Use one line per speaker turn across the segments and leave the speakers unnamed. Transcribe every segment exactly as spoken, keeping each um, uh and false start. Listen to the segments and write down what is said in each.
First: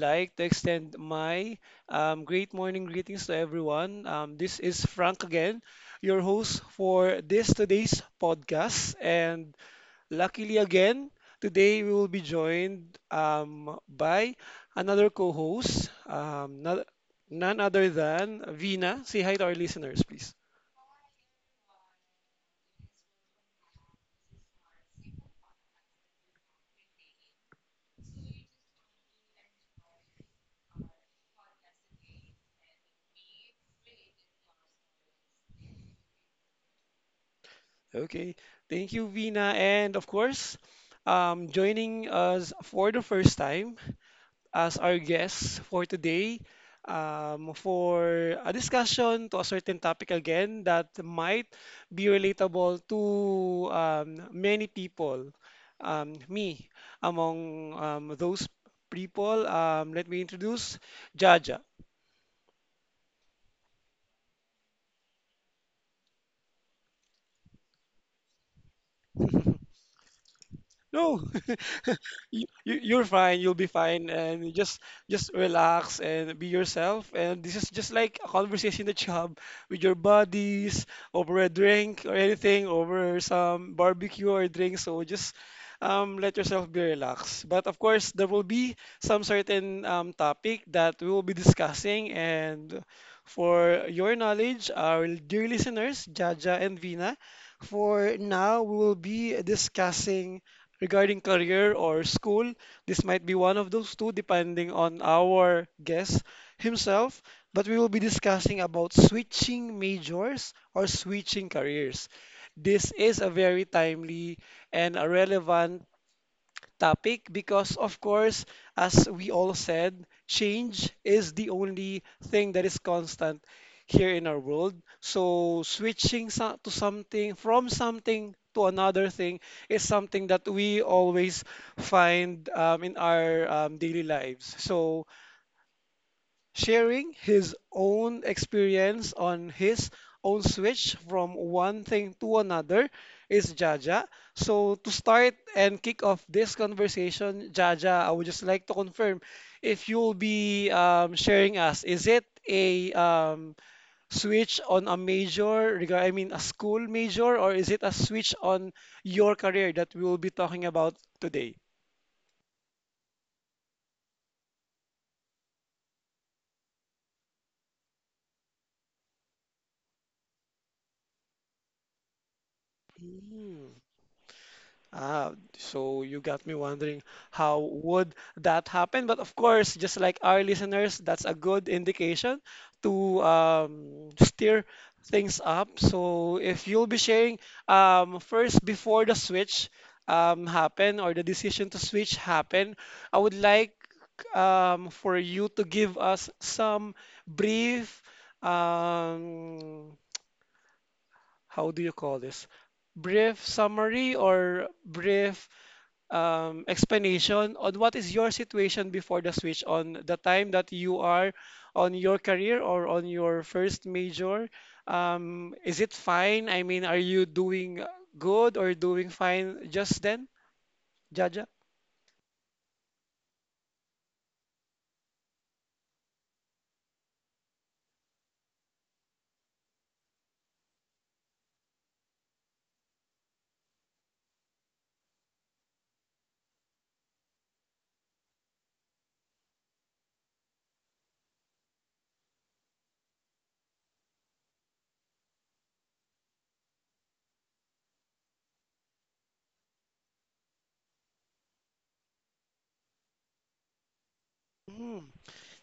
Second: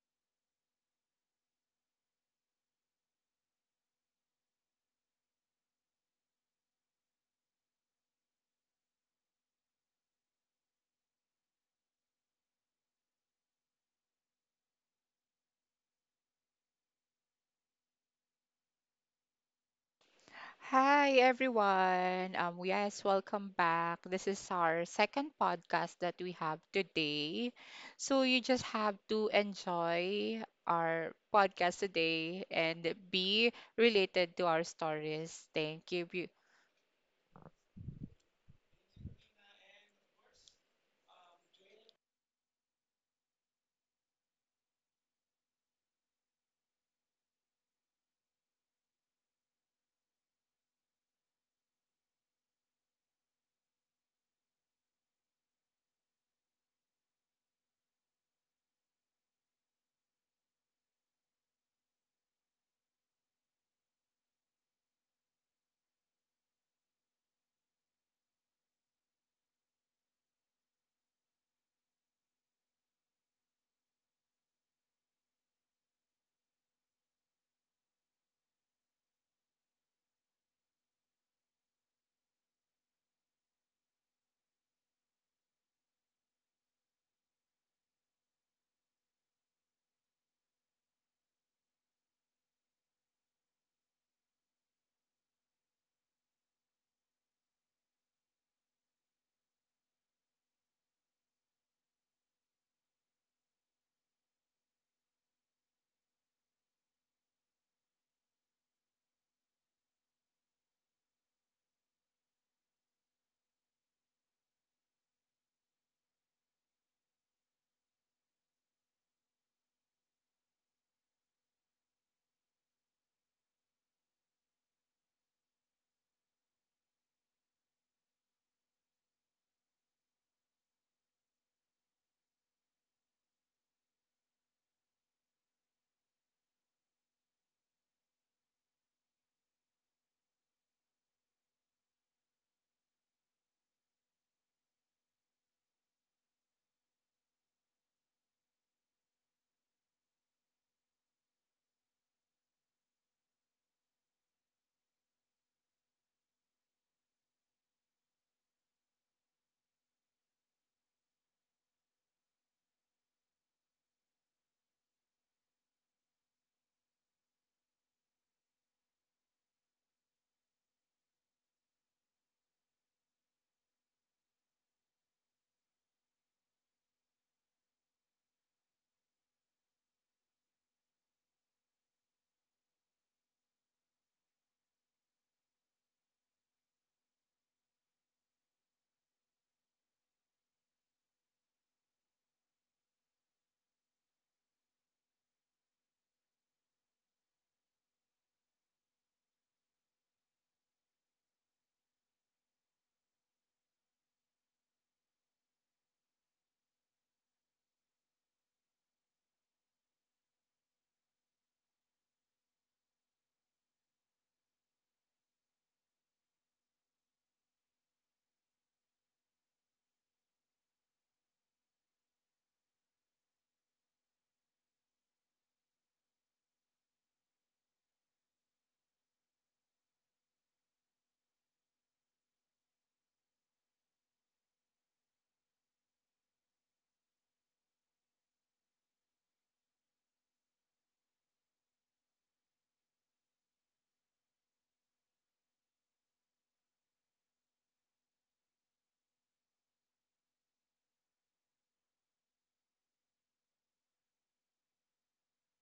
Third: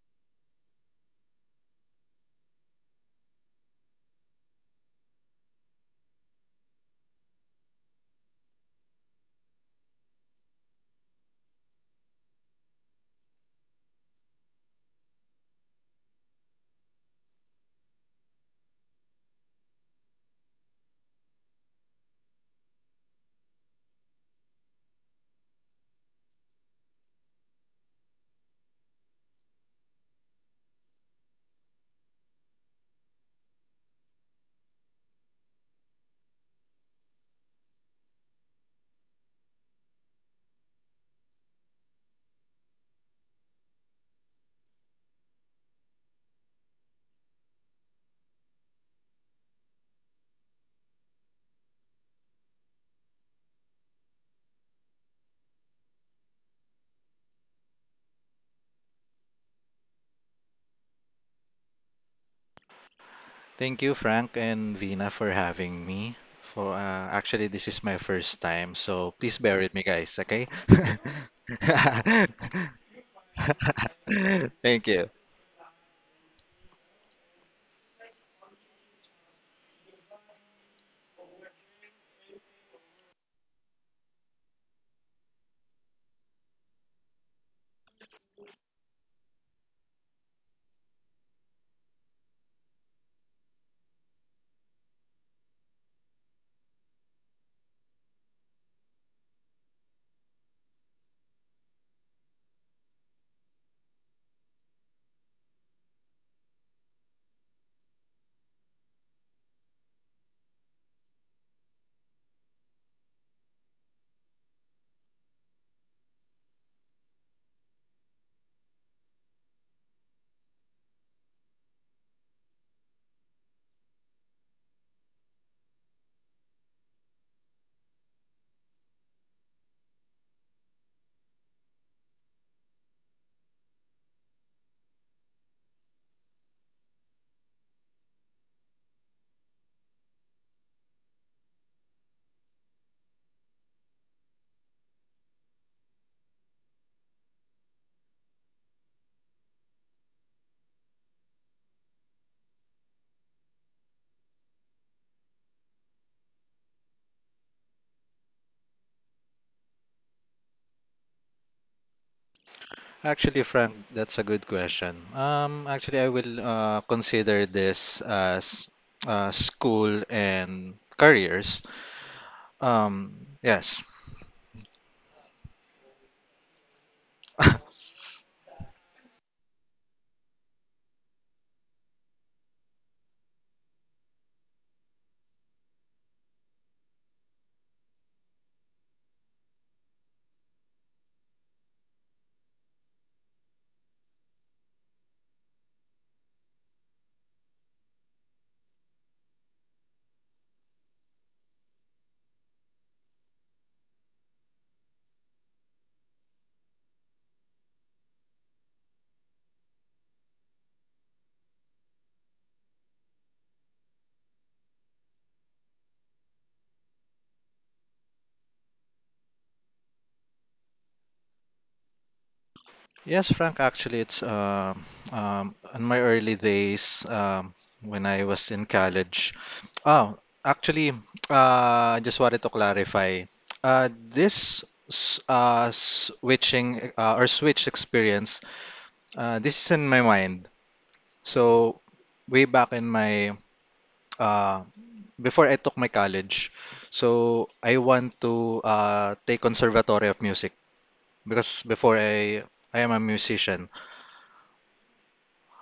like to extend my um, great morning greetings to everyone. Um, this is Frank again, your host for this today's podcast. And luckily, again, today we will be joined um, by another co host, um, no- none other than Vina. Say hi to our listeners, please.
Hi everyone. Um, yes, welcome back. This is our second podcast that we have today. So you just have to enjoy our podcast today and be related to our stories. Thank you. Bu-
Okay. Thank you, Vina. And of course, um, joining us for the first time as our guest for today um, for a discussion to a certain topic again that might be relatable to um, many people, um, me among um, those people. Um, let me introduce Jaja.
Thank you, Frank and Vina, for having me. For uh, Actually, this is my first time, so please bear with me, guys. Okay?
No, you, you- you're fine. You'll be fine, and just
Thank you.
just relax and be yourself. And this is just like a conversation at job with your buddies over a drink or anything, over some barbecue or drink. So just um, let yourself be relaxed. But of course, there will be some certain um, topic that we will be discussing. And for your knowledge, our dear listeners, Jaja and Vina, for now we will be discussing regarding career or school. This might be one of those two, depending on our guest himself. But we will be discussing about switching majors or switching careers. This is a very timely and a relevant topic because, of course, as we all said, change is the only thing that is constant here in our world. So, switching so- to something from something to another thing is something that we always find um, in our um, daily lives. So, sharing his own experience on his own switch from one thing to another is Jaja. So to start and kick off this conversation, Jaja, I would just like to confirm if you'll be um, sharing us, is it a um, switch on a major, rega- I mean a school major, or is it a switch on your career that we will be talking about today?
Actually, Frank, that's a good question. Um, actually, I will uh, consider this as uh, school and careers. Um,
Mm.
yes.
Ah, so you got me wondering how would that happen? But of course, just like our listeners, that's a good indication to um, steer things up. So if you'll be sharing um, first before the switch um, happen or the decision to switch happen, I would like um, for you to give us some brief um, how do you call this? Brief summary or brief um, explanation on what is your situation before the switch, on the time that you are on your career or on your first major. Um, is it fine? I mean, are you doing good or doing fine just then, Jaja?
Yes, Frank, actually, it's um um, in my early days um, when I was in college. Oh, actually, uh, I just wanted to clarify. Uh, this s- uh, switching uh, or switch experience, uh, this is in my mind. So, way back in my uh, before I took my college, so I want to uh, take conservatory of music because before I I am a musician.
Mm,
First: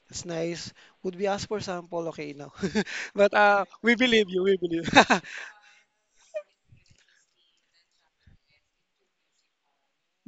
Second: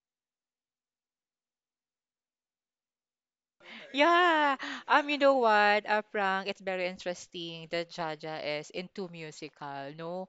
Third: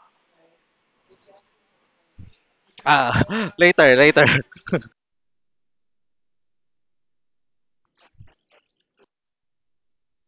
that's nice. Would we ask for sample? Okay, no.
Ah,
But uh, we
later, later.
believe you.
Yeah.
We believe.
Um, you know what, uh, Frank, it's very interesting that Jaja is into musical, no?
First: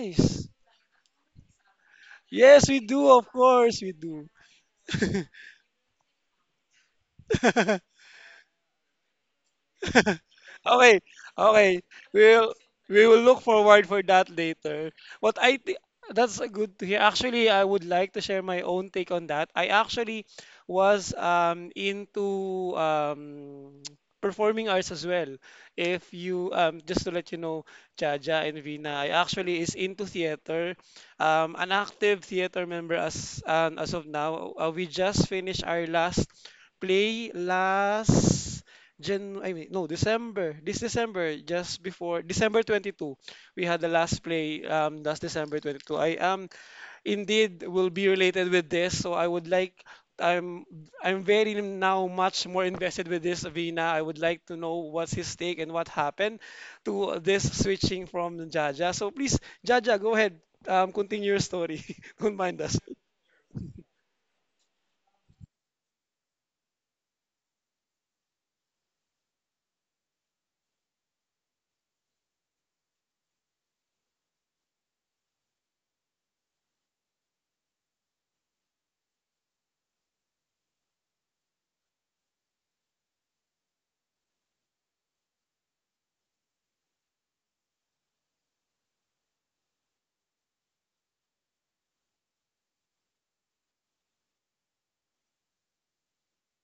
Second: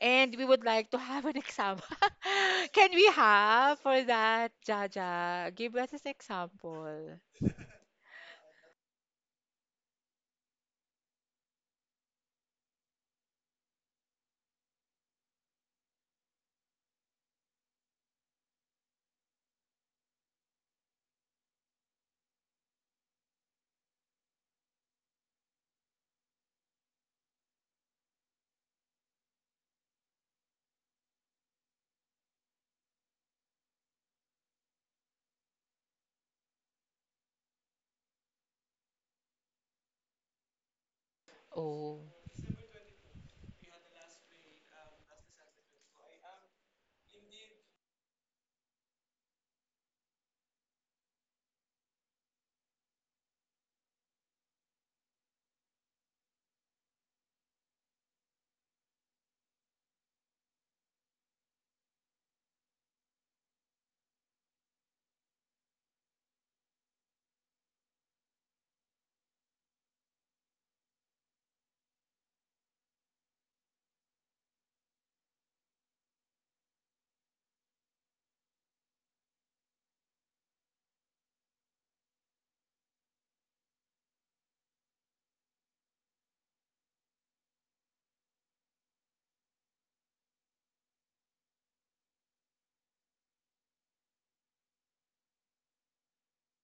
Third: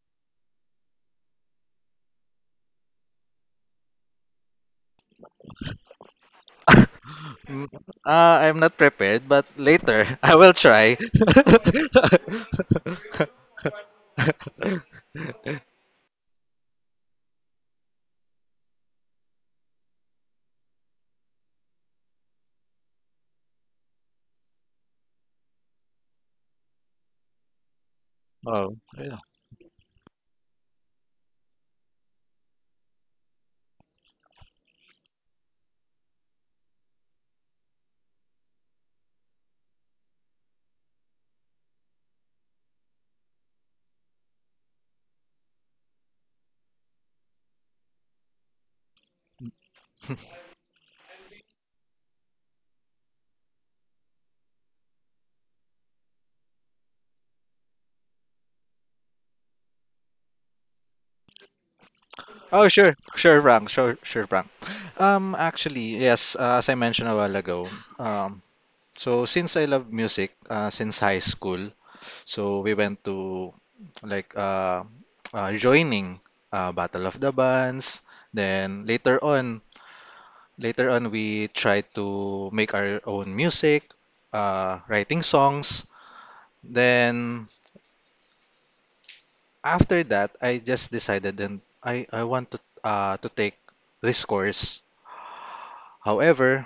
And we would like to have an example.
Yes, we
Can we
do. Of
have
course, we
for
do.
that, Jaja? Give us an example.
Mm, Uh, I'm not prepared, but later I will try.
Okay, okay. We'll we will look forward for that later. What I thi- that's a good to hear. Actually, I would like to share my own take on that. I actually was um into um performing arts as well. If you um just to let you know, Jaja and
Oh,
Vina, I
yeah.
actually is into theater. Um, an active theater member as um, as of now. Uh, we just finished our last play last. Jan, I mean, no, December. This December, just
Oh.
before December twenty-second, we had the last play um last December twenty-second. I am indeed will be related with this, so I would like I'm I'm very now much more invested with this Vina. I would like to know what's his take and what happened to this switching from Jaja. So please, Jaja, go ahead. Um, continue your story. Don't mind
Oh,
us.
sure, sure, Frank, sure, sure, Frank. Um, actually, yes, uh, as I mentioned a while ago, um, so since I love music, uh, since high school, so we went to like uh, uh joining uh Battle of the Bands, then later on later on, we tried to make our own music, uh, writing songs. Then after that, I just decided, then I, I want to uh, to take this course. However,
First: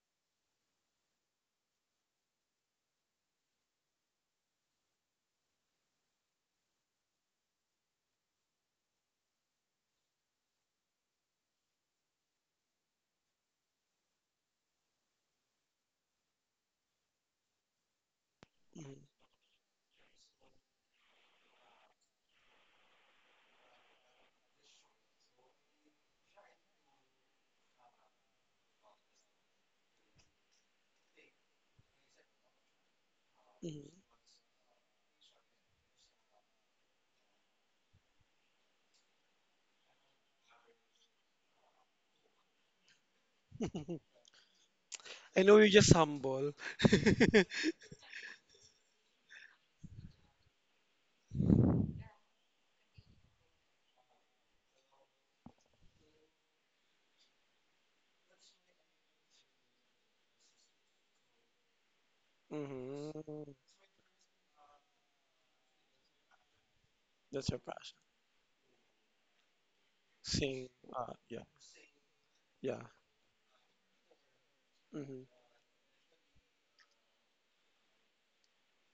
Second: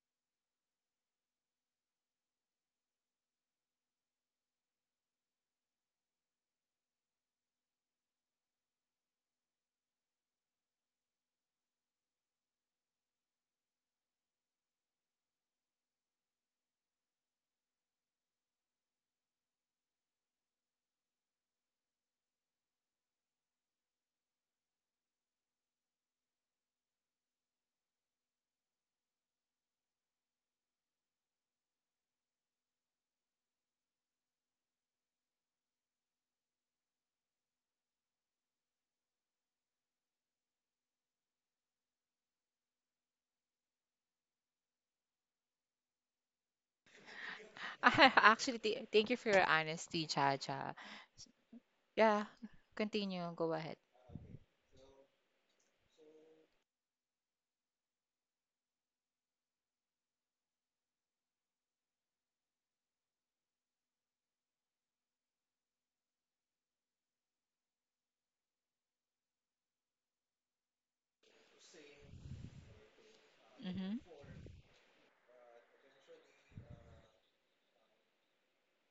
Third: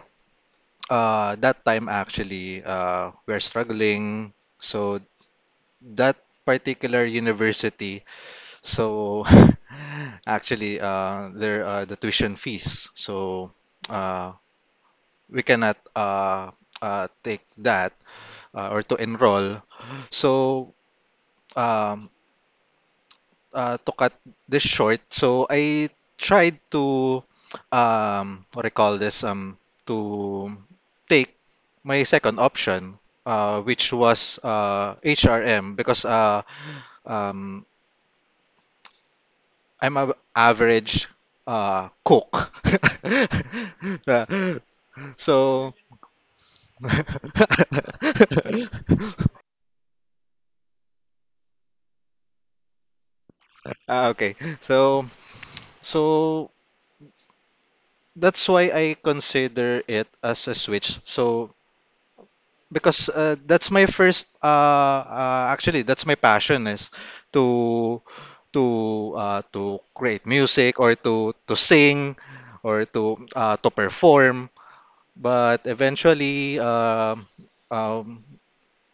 uh, that time actually uh, we're struggling. So that particular university, so actually uh, there are the tuition fees. So uh, we cannot uh, uh, take that. uh, or
Mhm,
to enroll. So, um, uh, to cut this short, so I tried to, um, what I call this, um, to take my second option, uh, which
mhm.
was uh, H R M, because uh, um, I'm a average uh, cook. Uh,
I know you're
so,
just humble.
Actually, th- thank you for your honesty, Jaja. Yeah, continue. Go ahead.
ah, okay. So, so that's why I consider it as a switch. So because uh,
Hmm.
that's my first uh, uh actually that's my passion is
That's your passion.
to to uh, to create
Same.
music or
Uh,
to
yeah,
to sing
yeah.
or to uh, to
Mm-hmm.
perform.
Mm-hmm.
But eventually, um um,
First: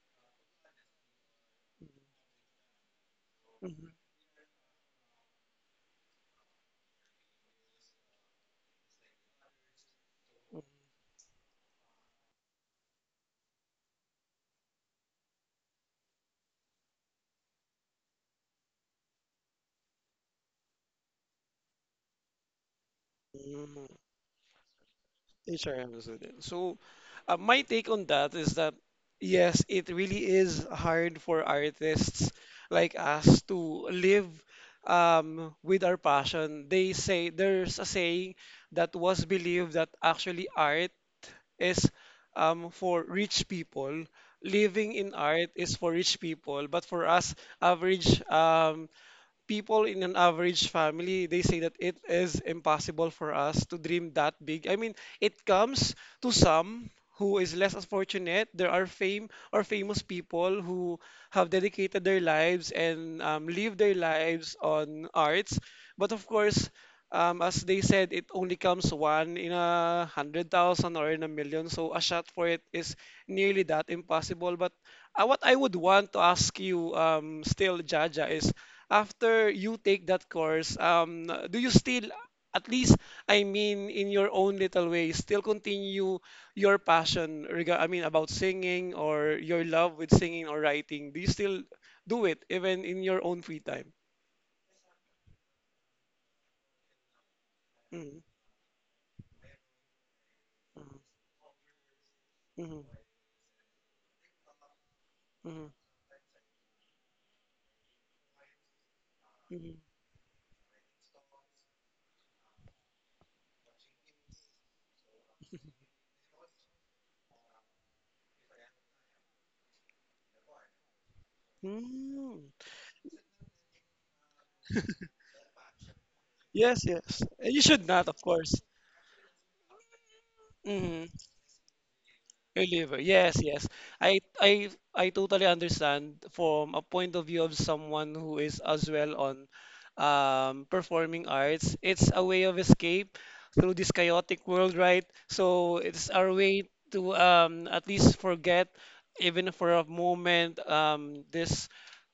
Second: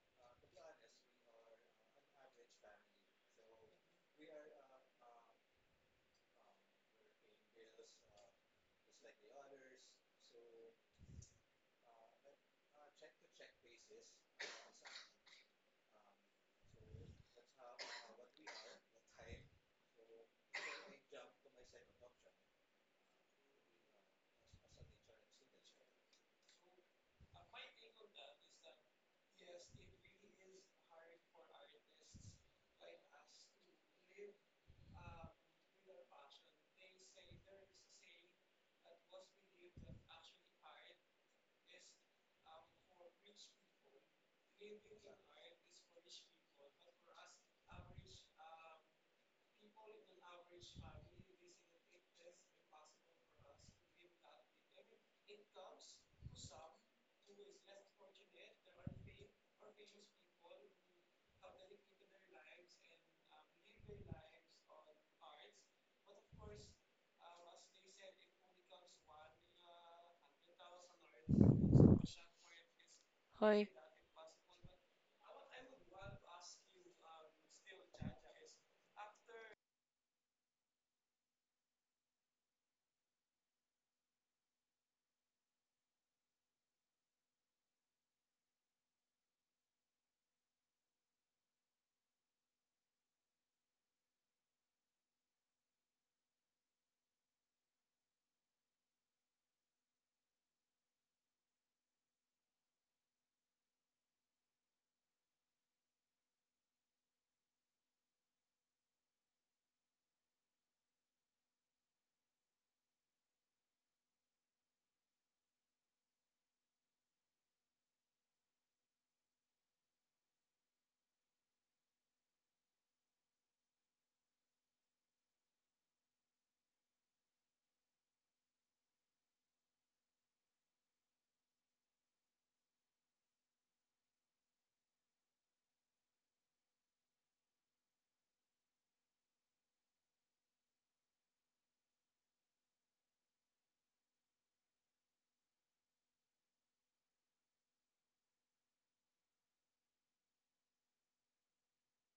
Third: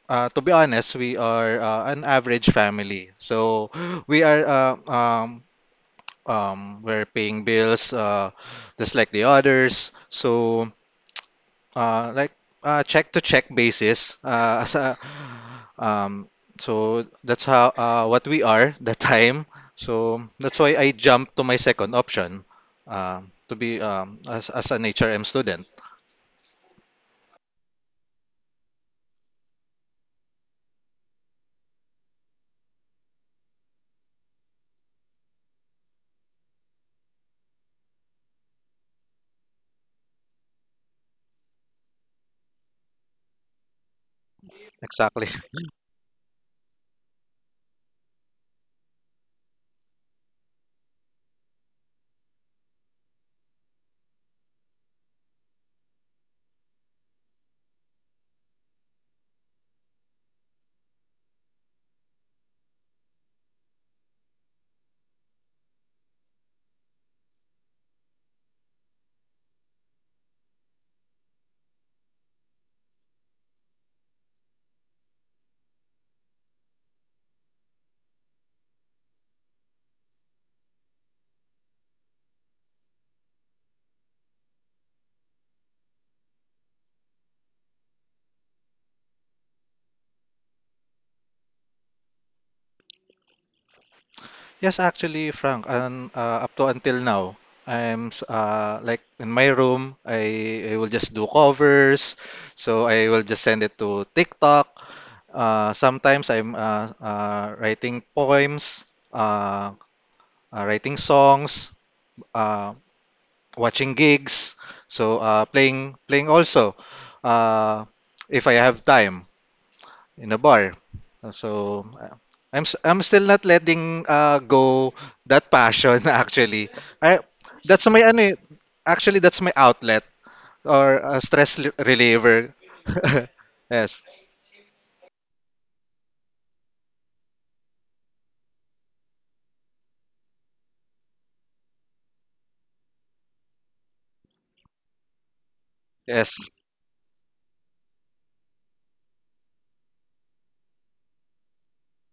uh, to be honest, we are uh, an average family. So we are uh, um, um, we're paying bills uh, just like the others. So, Uh, like uh, check to check basis. Uh, as a- um, so that's how uh, what we are the time. So that's why I jumped to my second option, uh, to be
Mm-hmm.
um, as as an H R M student.
H R M is with it. So, uh, my take on that is that yes, it really is hard for artists like us to live um, with our passion. They say there's a saying that was believed that actually art is um, for rich people. Living in
Exactly.
art is for rich people, but for us average um, people in an average family, they say that it is impossible for us to dream that big. I mean, it comes to some who is less as fortunate. There are fame or famous people who have dedicated their lives and um, live their lives on arts. But of course, um, as they said, it only comes one in a hundred thousand or in a million. So a shot for it is nearly
Hoy.
that impossible. But uh, what I would want to ask you um, still, Jaja, is after you take that course, um, do you still, at least, I mean, in your own little way, still continue your passion, rega- I mean, about singing or your love with singing or writing? Do you still do it even in your own free time?
Yes, actually, Frank. And uh, up to until now, I'm
Mm,
s- uh, like in my room. I, I will just do covers.
mm,
So
mm,
I will just send it to TikTok.
mm,
Uh, sometimes I'm uh, uh, writing poems, uh,
mm,
uh, writing songs, uh, watching gigs, so uh, playing playing also, uh, if I have time in a bar. Uh, So uh,
mm.
I'm s- I'm still not letting uh, go that passion actually.
Yes,
I,
yes. You should
that's my
not, of
ano, eh,
course.
actually that's my outlet
Mm-hmm.
or a stress li- reliever.
Your liver. Yes, yes.
yes,
I I I totally understand from a point of view of someone who is as well on um, performing arts. It's a way of escape through this chaotic world, right? So it's our
yes,
way to um, at least forget, even for a moment, um, this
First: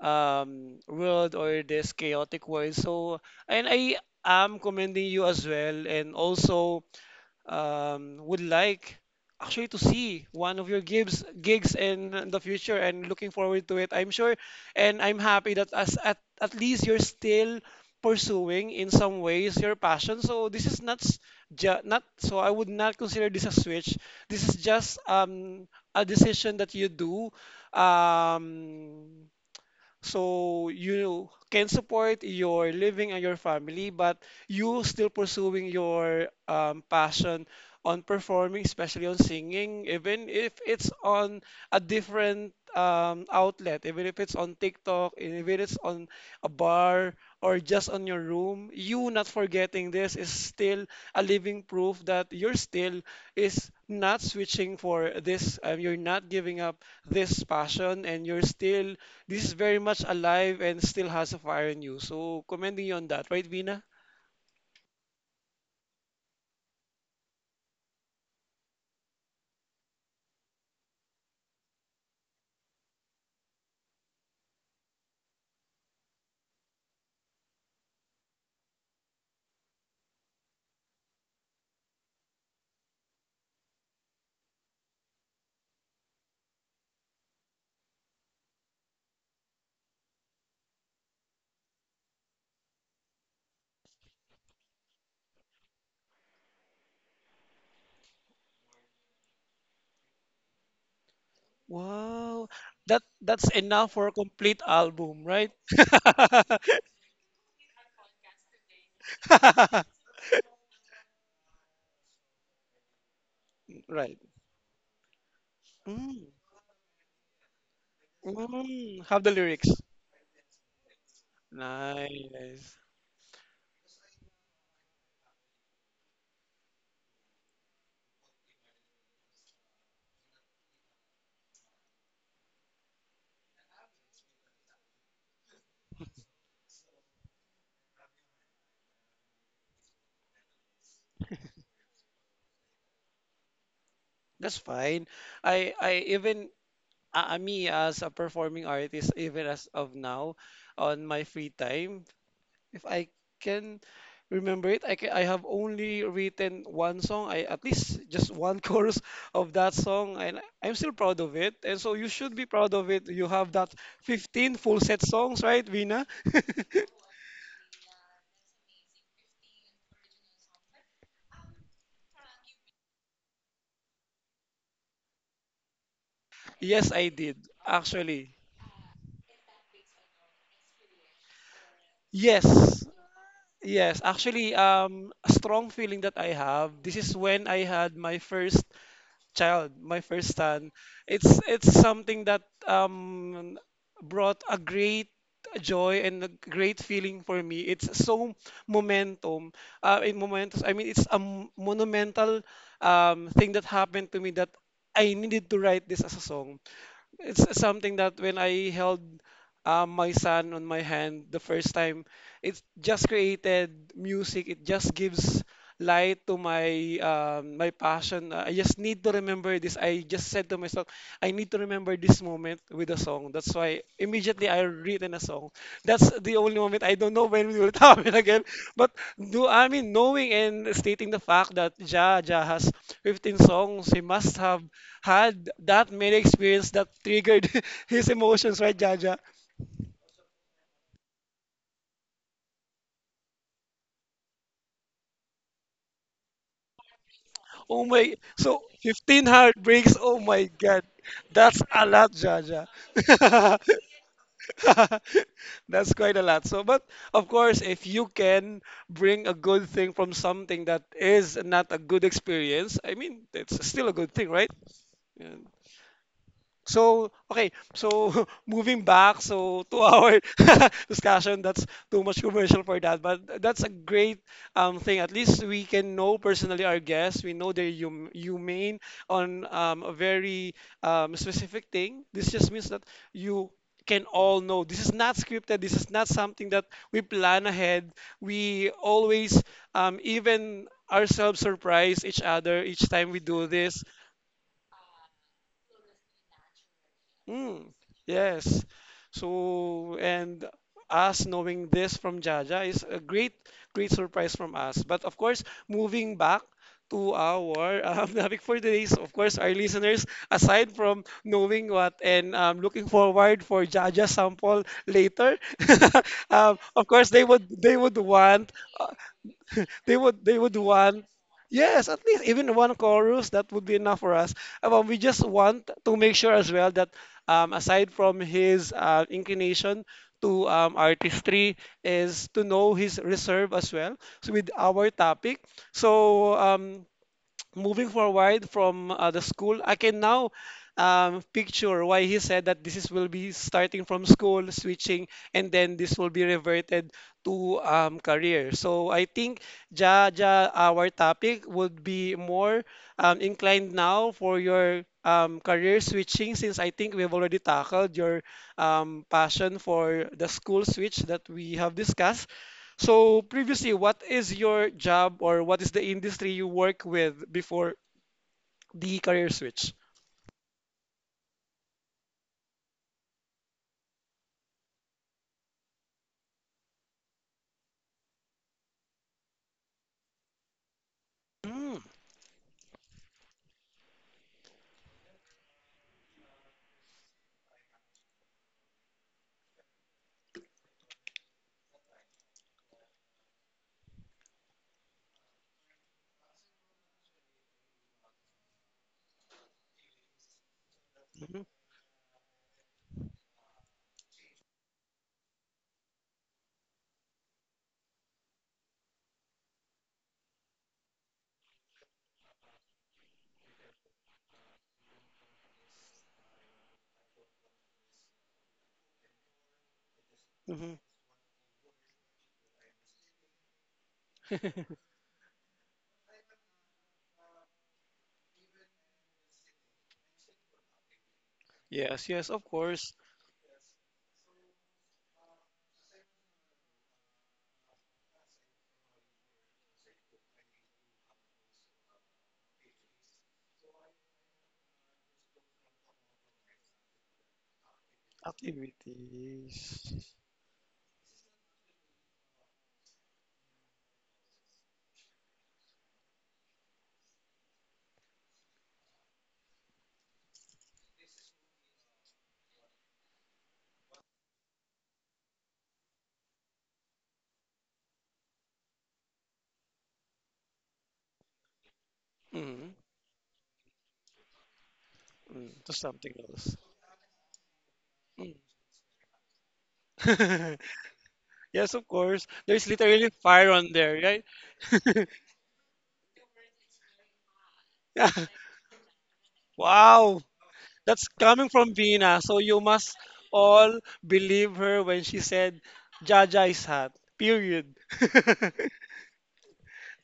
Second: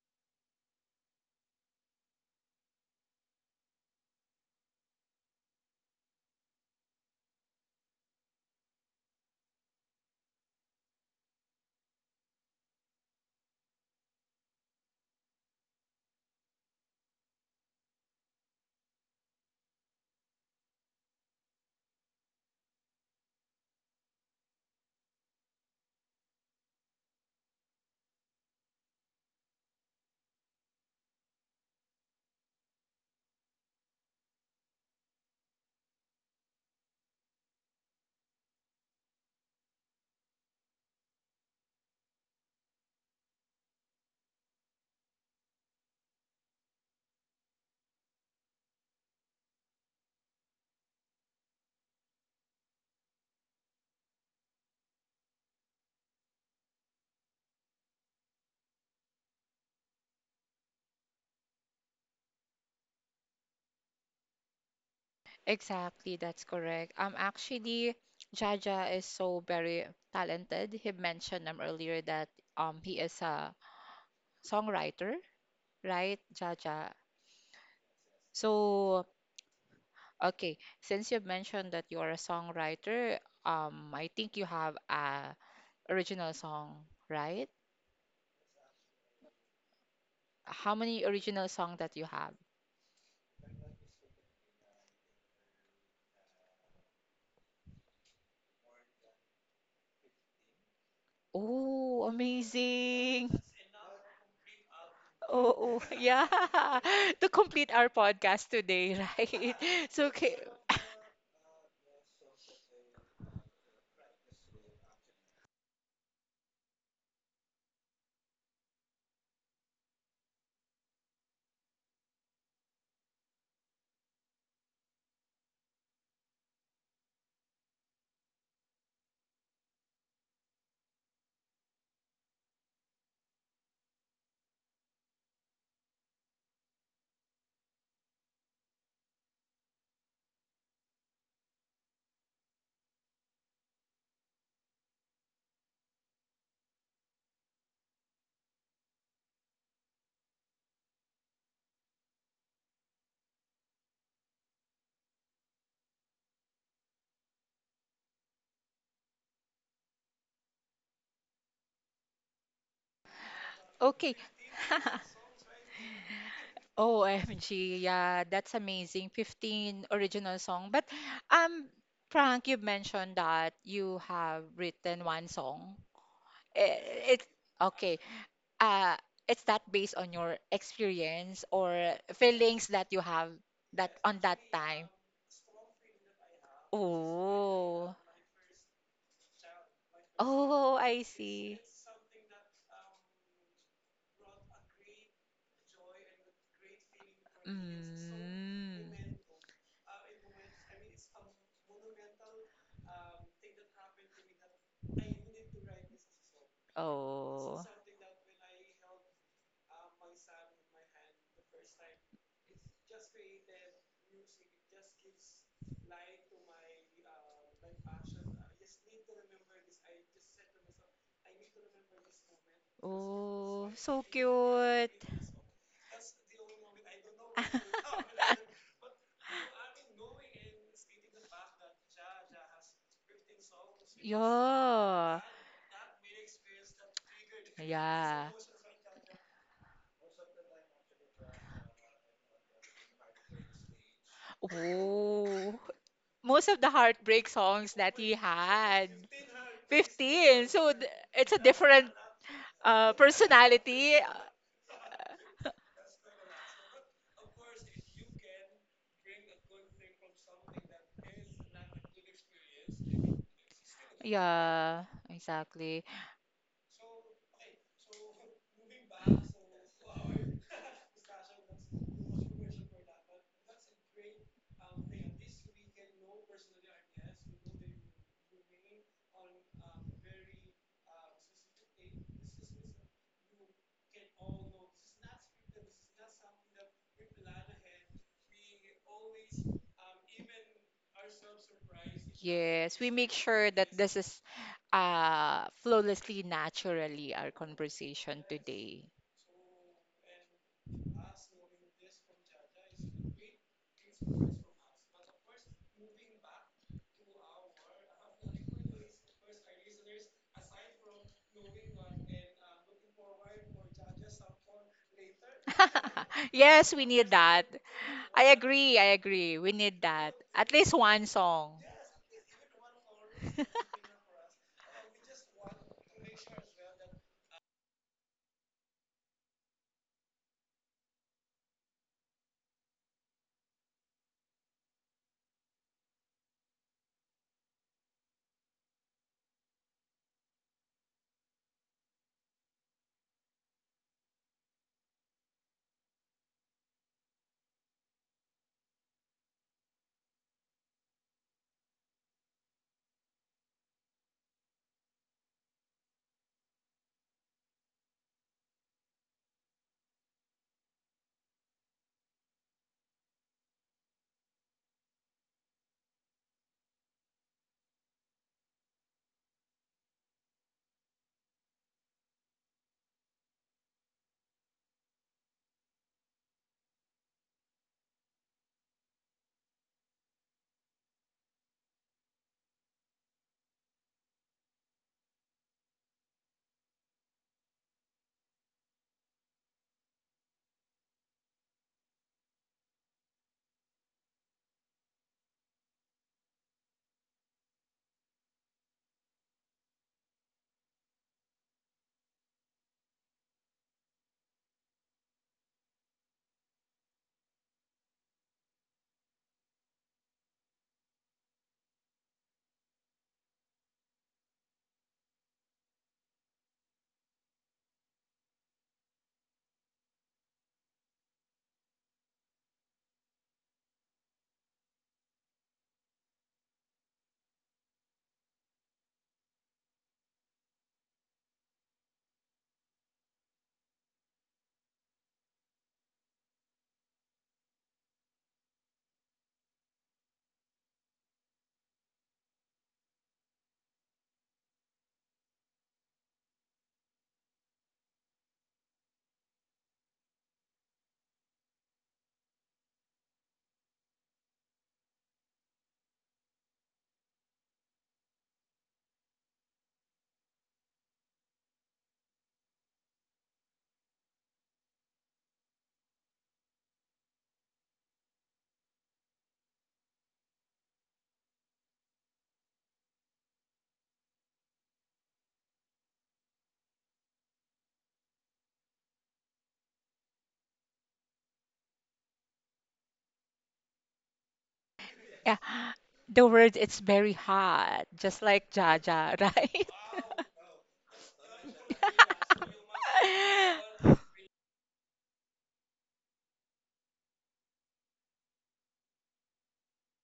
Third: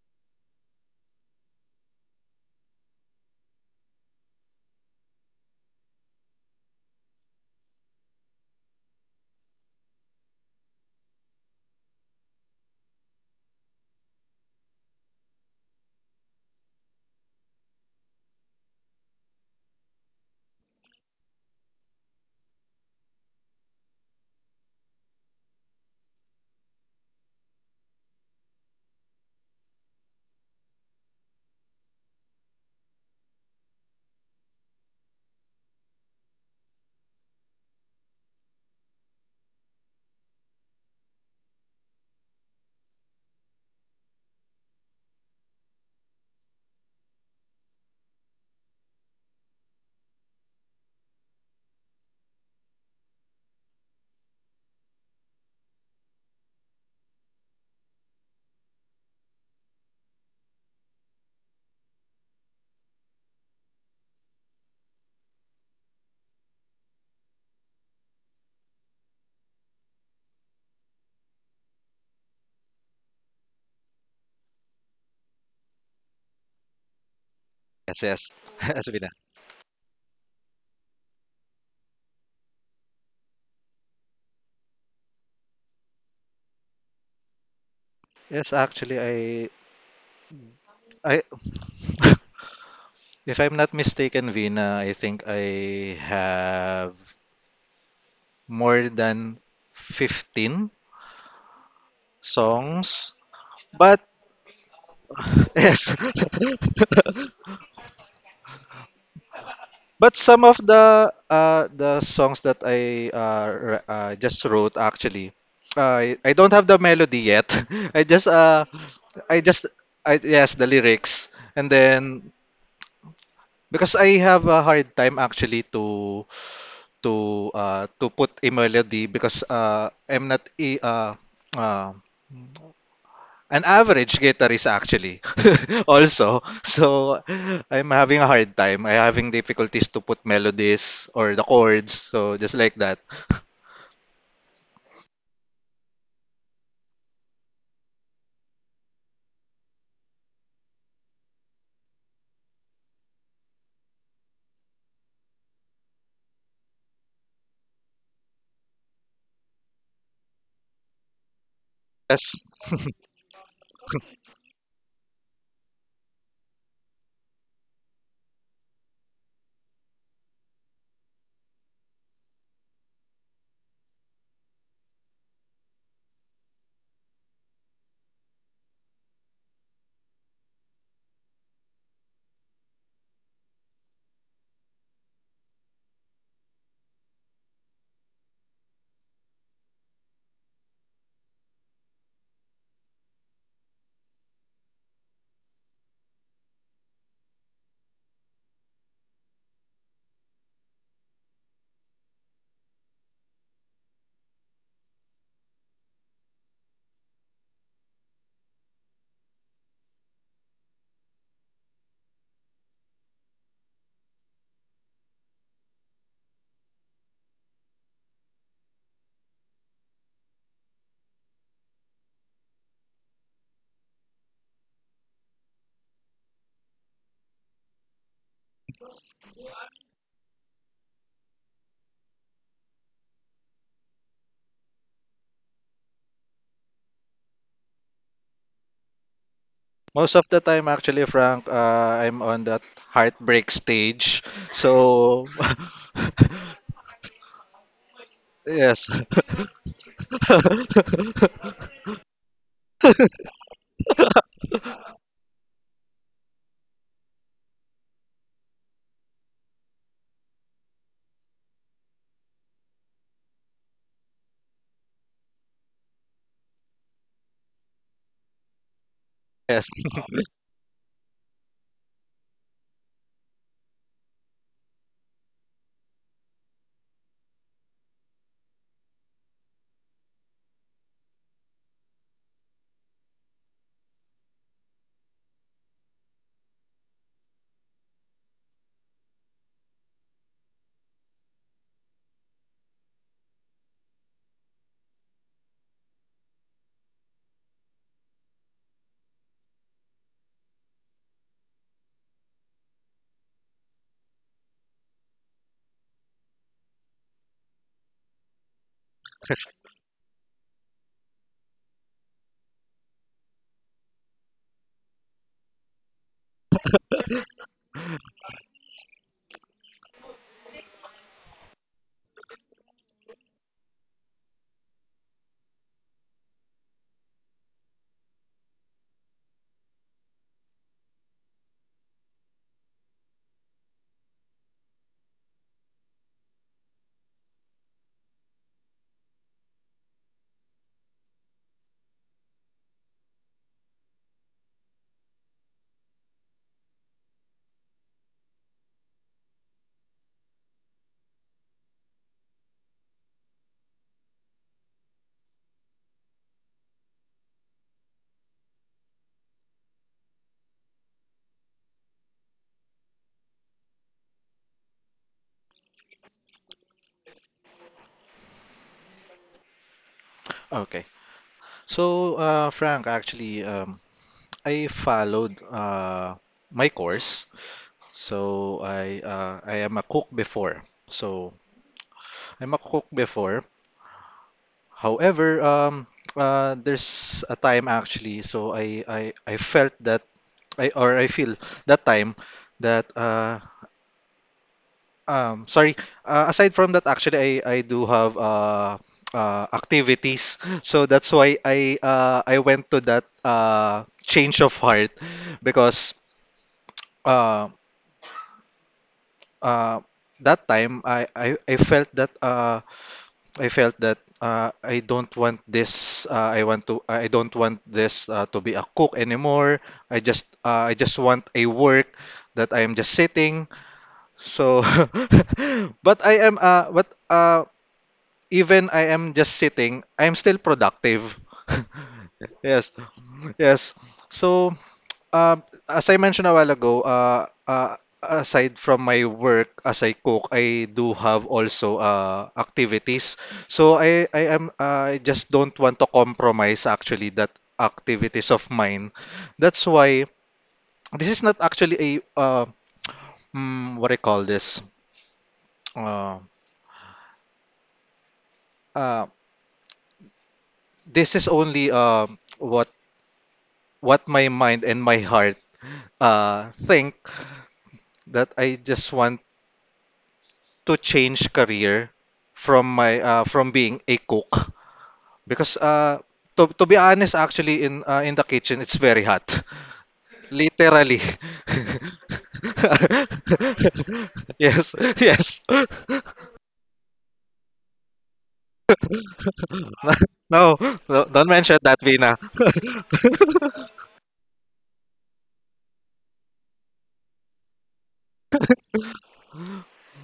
um, world or this chaotic world. So and I am commending you as well, and also um, would like actually to see one of your gigs gigs in the future and looking forward to it. I'm sure and I'm happy that as at, at least you're still pursuing in some ways your passion, so this is not s- ju- not so, I would not consider this a switch. This is just um a decision that you do um so you can support your living and your family, but you still pursuing your um, passion on performing, especially on singing, even if it's on a different um, outlet, even if it's on TikTok, even if it's on a bar or just on your room, you not forgetting, this is still a living proof that you're still is not switching for this, um, you're not giving up this passion and you're still, this is very much alive and still has a fire in you. So commending you on that, right, Vina?
Exactly, that's correct. Um, actually, Jaja is so very talented. He mentioned um earlier that um he is a songwriter, right, Jaja?
yes, yes, yes,
So
Vina.
okay, since you've mentioned that you're a songwriter, um, I think you have a original song, right?
Yes, actually I
How many
I
original song that you have?
If I'm not mistaken, Vina, I think I have more than fifteen
Oh,
Wow. That
songs.
amazing.
that's enough
But
for a complete album, right?
Oh, oh,
yes,
yeah. To complete our podcast today, right? So,
but
okay.
some of the uh, the songs that I uh, r- uh,
Right.
just wrote actually, I
Mm.
I don't have the melody yet. I just uh
Mm. Have the
I just
lyrics.
I yes, the lyrics, and then
Nice.
because I have a hard time actually to to uh, to put a melody because uh, I'm not a uh, uh, an average guitarist actually also, so I'm having a hard time I'm having difficulties to put melodies or the chords, so just like that.
That's fine. I I even uh, uh, me as a performing artist, even as of now, on my free time, if I can remember it, I ca- I have only written one song, I at least just one chorus of that song, and I'm still proud of it. And so you should
Yes,
be proud of it. You have that
Okay.
fifteen full set songs, right, Vina?
O M G, yeah, that's amazing. fifteen original song. But um Frank, you mentioned that you have written one song.
Yes, I
Eh, it,
did,
okay,
actually.
uh, it's that based on your experience or feelings
Yes.
that you have that
Yes,
on that
actually,
time?
um, a strong feeling that I have. This is when I
Oh,
had my first child, my first son,
oh, I
it's
see.
it's something that um brought a great joy and a great feeling for me. It's so
Mm.
momentum, uh, in momentous. I mean, it's a m- monumental um thing that happened to me that I needed to write this as a song. It's
Oh,
something that when I held uh, my son on my hand the first time, it just created music. It just gives light to my um, my passion. Uh, I just need to remember this. I just said to myself, I need to remember this moment with a song song. That's
oh,
why
so
immediately I
cute.
written a song. That's the only moment I don't know when we will happen again. But do I mean knowing and stating the fact that Ja Ja has fifteen songs, he must have
Yeah,
had that many experience that triggered his
yeah.
emotions, right, Ja Ja?
most of the time actually, Frank, uh, I'm on that heartbreak stage. So
Oh. Most of the heartbreak songs
Oh
that he
my, so
yes.
had.
fifteen heartbreaks. Oh my
fifteen. So
God,
th- it's a
that's a
different
lot, Ja Ja.
uh, personality.
That's quite a lot. So, but of course, if you can bring a good thing from something that is not a good experience, I mean, it's still a good thing, right?
Yeah,
Yeah.
exactly.
So, okay. So, moving back, so
Yes.
to our discussion, that's too much commercial for that, but that's a great um, thing. At least we can know personally our guests. We know they're hum humane on um, a very um, specific thing. This just means that you can all know. This is not scripted. This is not something that we plan ahead. We always um, even ourselves surprise each other
Yes,
each
we
time
make
we do
sure that
this.
this is uh, flawlessly, naturally our
Mm,
conversation
yes.
today.
So, and us knowing this from Jaja is a great, great surprise from us. But of course, moving back to our um, topic for today's, of course, our listeners, aside from knowing what and um, looking forward for Jaja sample later, um,
Yes, we
of course,
need
they
that.
would they would
I
want
agree. I
uh,
agree. We need
they
that.
would they
At
would
least
want
one song.
yes, at least even one chorus that would be enough for us. Uh, but we just want to make sure as well that um, aside from his uh, inclination to um, artistry is to know his reserve as well, so with our topic. so um, Moving forward from uh, the school, I can now um, picture why he said that this is, will be starting from school, switching, and then this will be reverted to um, career. So I think, ja, ja, our topic would be more um, inclined now for your um, career switching, since I think we've already tackled your um, passion for the school switch that we have discussed. So previously, what is your job or what is the industry you work with before the career switch?
Okay. So, uh, Frank, actually, um, I followed uh, my course. So I uh, I am a cook before. So
Mm,
I'm a cook before. However, um, uh, there's a time actually. So I I, I felt that I or I feel that time that uh, um sorry. Uh, aside from that, actually I I do have uh, uh, activities. So that's why
mhm,
I uh, I went to that uh, change of heart, because. Uh, uh, that time I, I, I felt that uh, I felt that uh, I don't want this uh, I want to I don't want this, uh, to be a cook anymore. I just uh, I
mhm.
just want a work that I am just sitting. So but I am uh, but uh, even I am just sitting, I am still productive.
Yes, yes, of
Yes.
course.
Yes. So, um, as I mentioned a while ago, uh, uh, aside from my work as I cook, I do have also uh, activities. So I, I am I just don't want to compromise actually that activities of mine.
Activities.
That's why this is not actually a, uh, mm, what I call this. Uh, uh, this is only uh, what what my mind and my heart uh, think that I just want to change career from
Mm,
my uh, from being a cook
mm,
because,
to
uh,
something
to,
else.
to be honest, actually, in uh, in the
Mm.
kitchen it's very hot. Literally.
Yes, of course. There's literally fire on there, right?
Yes.
Yeah,
Yes.
the word it's very hot,
Yeah.
just like Jaja, right?
Wow.
No, no,
That's
don't
coming
mention
from
that, Vina.
Vina. So you must all believe her when she said Jaja is hot. Period.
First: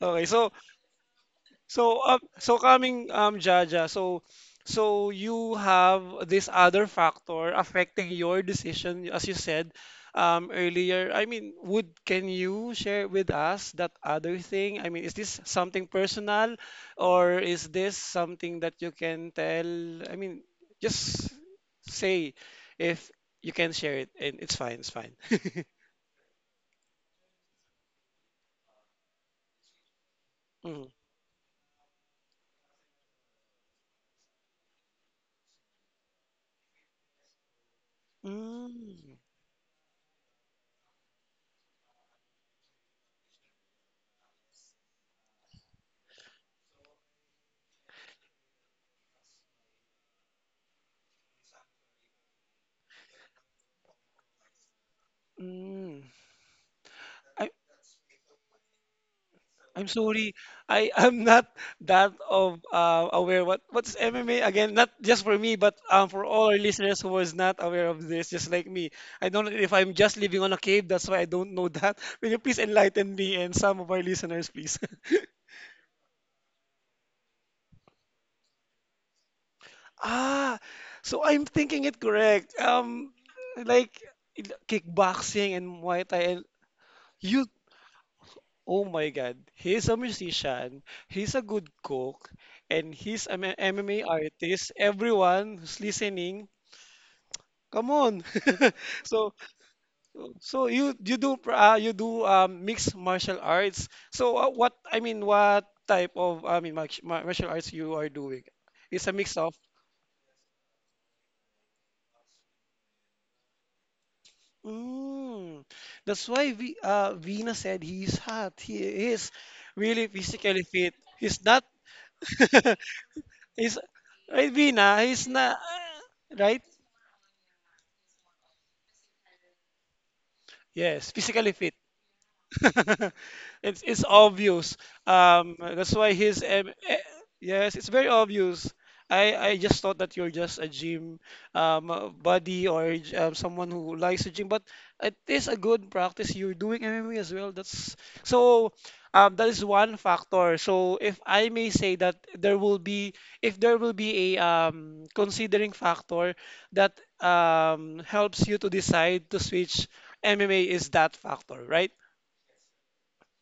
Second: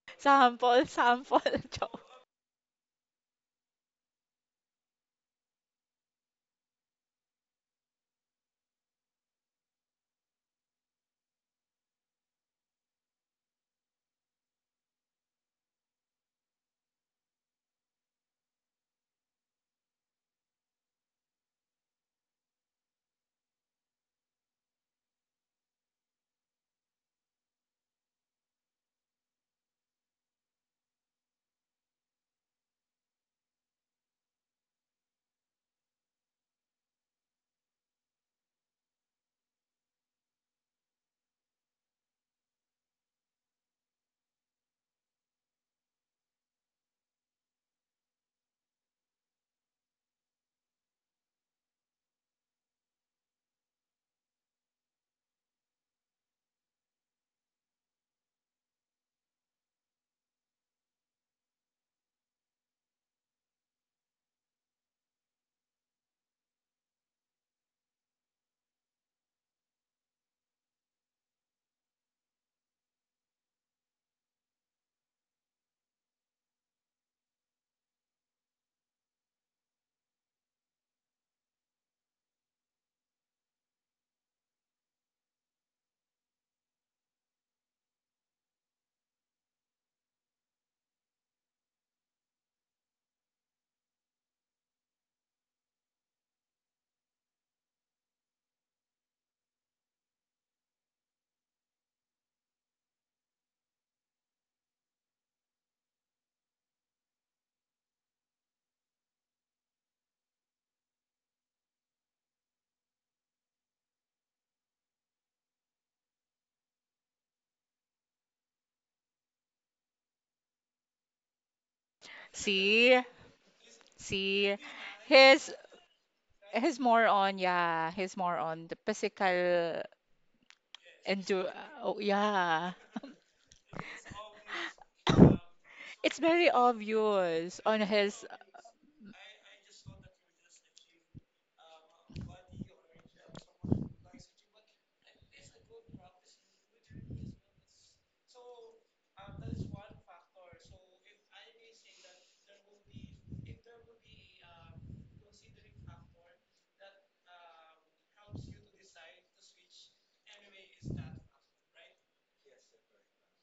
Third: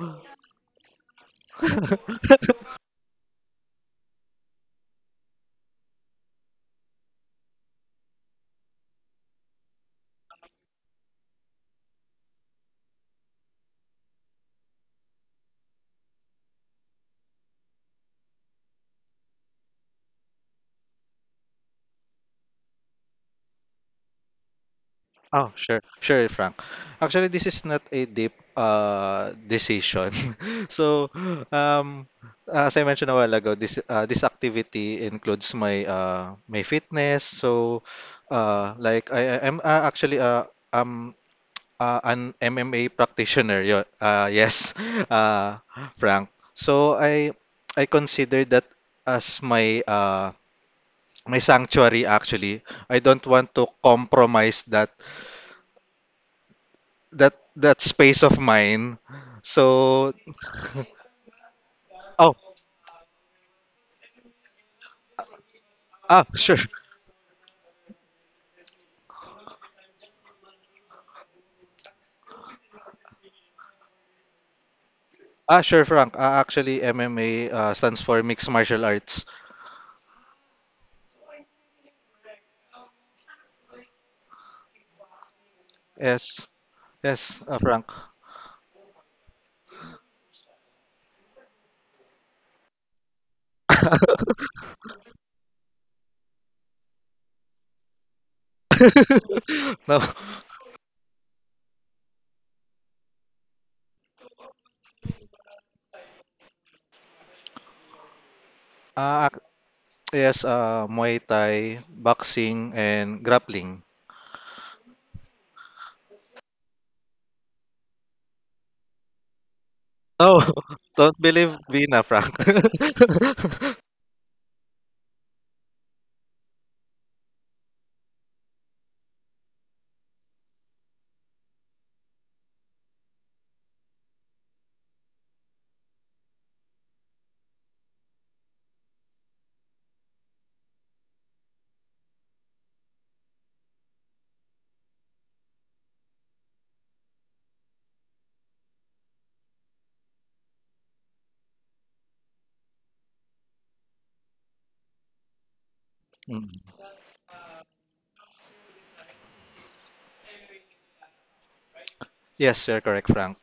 Okay, so.
Sample, sample joke.
So, um, so coming, um, Jaja, so, so you have this other factor affecting your decision, as you said, um, earlier. I mean, would, can you share with us that other thing? I mean, is this something personal, or is this something that you can tell? I mean, just say if you can share it, and it's fine, it's fine.
Oh, sure. Sure, Frank. Actually, this is not a deep uh decision.
Mm.
So, um as I mentioned a while ago, this uh, this activity includes my uh my fitness. So, uh like
Mm.
I am uh, actually uh um uh, an M M A practitioner. Yo, uh yes. Uh Frank. So, I I consider that as my uh my sanctuary, actually. I don't want to compromise that
Mm.
that
I,
that space of mine.
I'm
So
sorry. I am not that
oh,
of uh, aware what what's M M A again. Not just for me, but um,
ah,
for all our
sure,
listeners who was not aware of this, just like me. I don't know if I'm just living on a cave. That's why I don't know that. Will you please enlighten me and some of our listeners, please?
ah, sure, Frank. Ah, actually, M M A uh, stands for mixed martial arts.
Ah, so I'm thinking it correct. Um, like kickboxing and Muay Thai, and
Yes, yes,
you.
uh, Frank.
Oh my God, he's a musician, he's a good cook, and he's an M M A artist. Everyone who's listening, come on. So,
No.
so you you do pra- uh, you do um, mixed martial arts. So uh, what I mean, what type of I mean march- mar- martial arts you are doing? It's a
ah
mix
ac-
of.
yes. uh, Muay Thai, boxing, and grappling.
Mm, that's why we uh, Vina said he's hot. He is really
No,
physically fit.
don't
He's
believe
not.
Vina, Frank.
See,
He's
see,
Vina, he's
he's
not, right.
he's more on yeah, he's more on the physical
Yes, physically
endure.
fit.
Oh yeah,
It's it's obvious. Um, that's why
it's
he's
very
um, eh,
obvious
yes,
on
it's very
his.
obvious. I I just thought that you're just a gym um uh, buddy or j- um, someone who likes to gym, but it is a good practice. You're doing M M A as well. That's so. Um, that is one factor. So if I may say that there will be, if there will be a um considering factor
Mm.
that um helps you to decide to switch, M M A is that factor, right?
Yes, you're correct, Frank.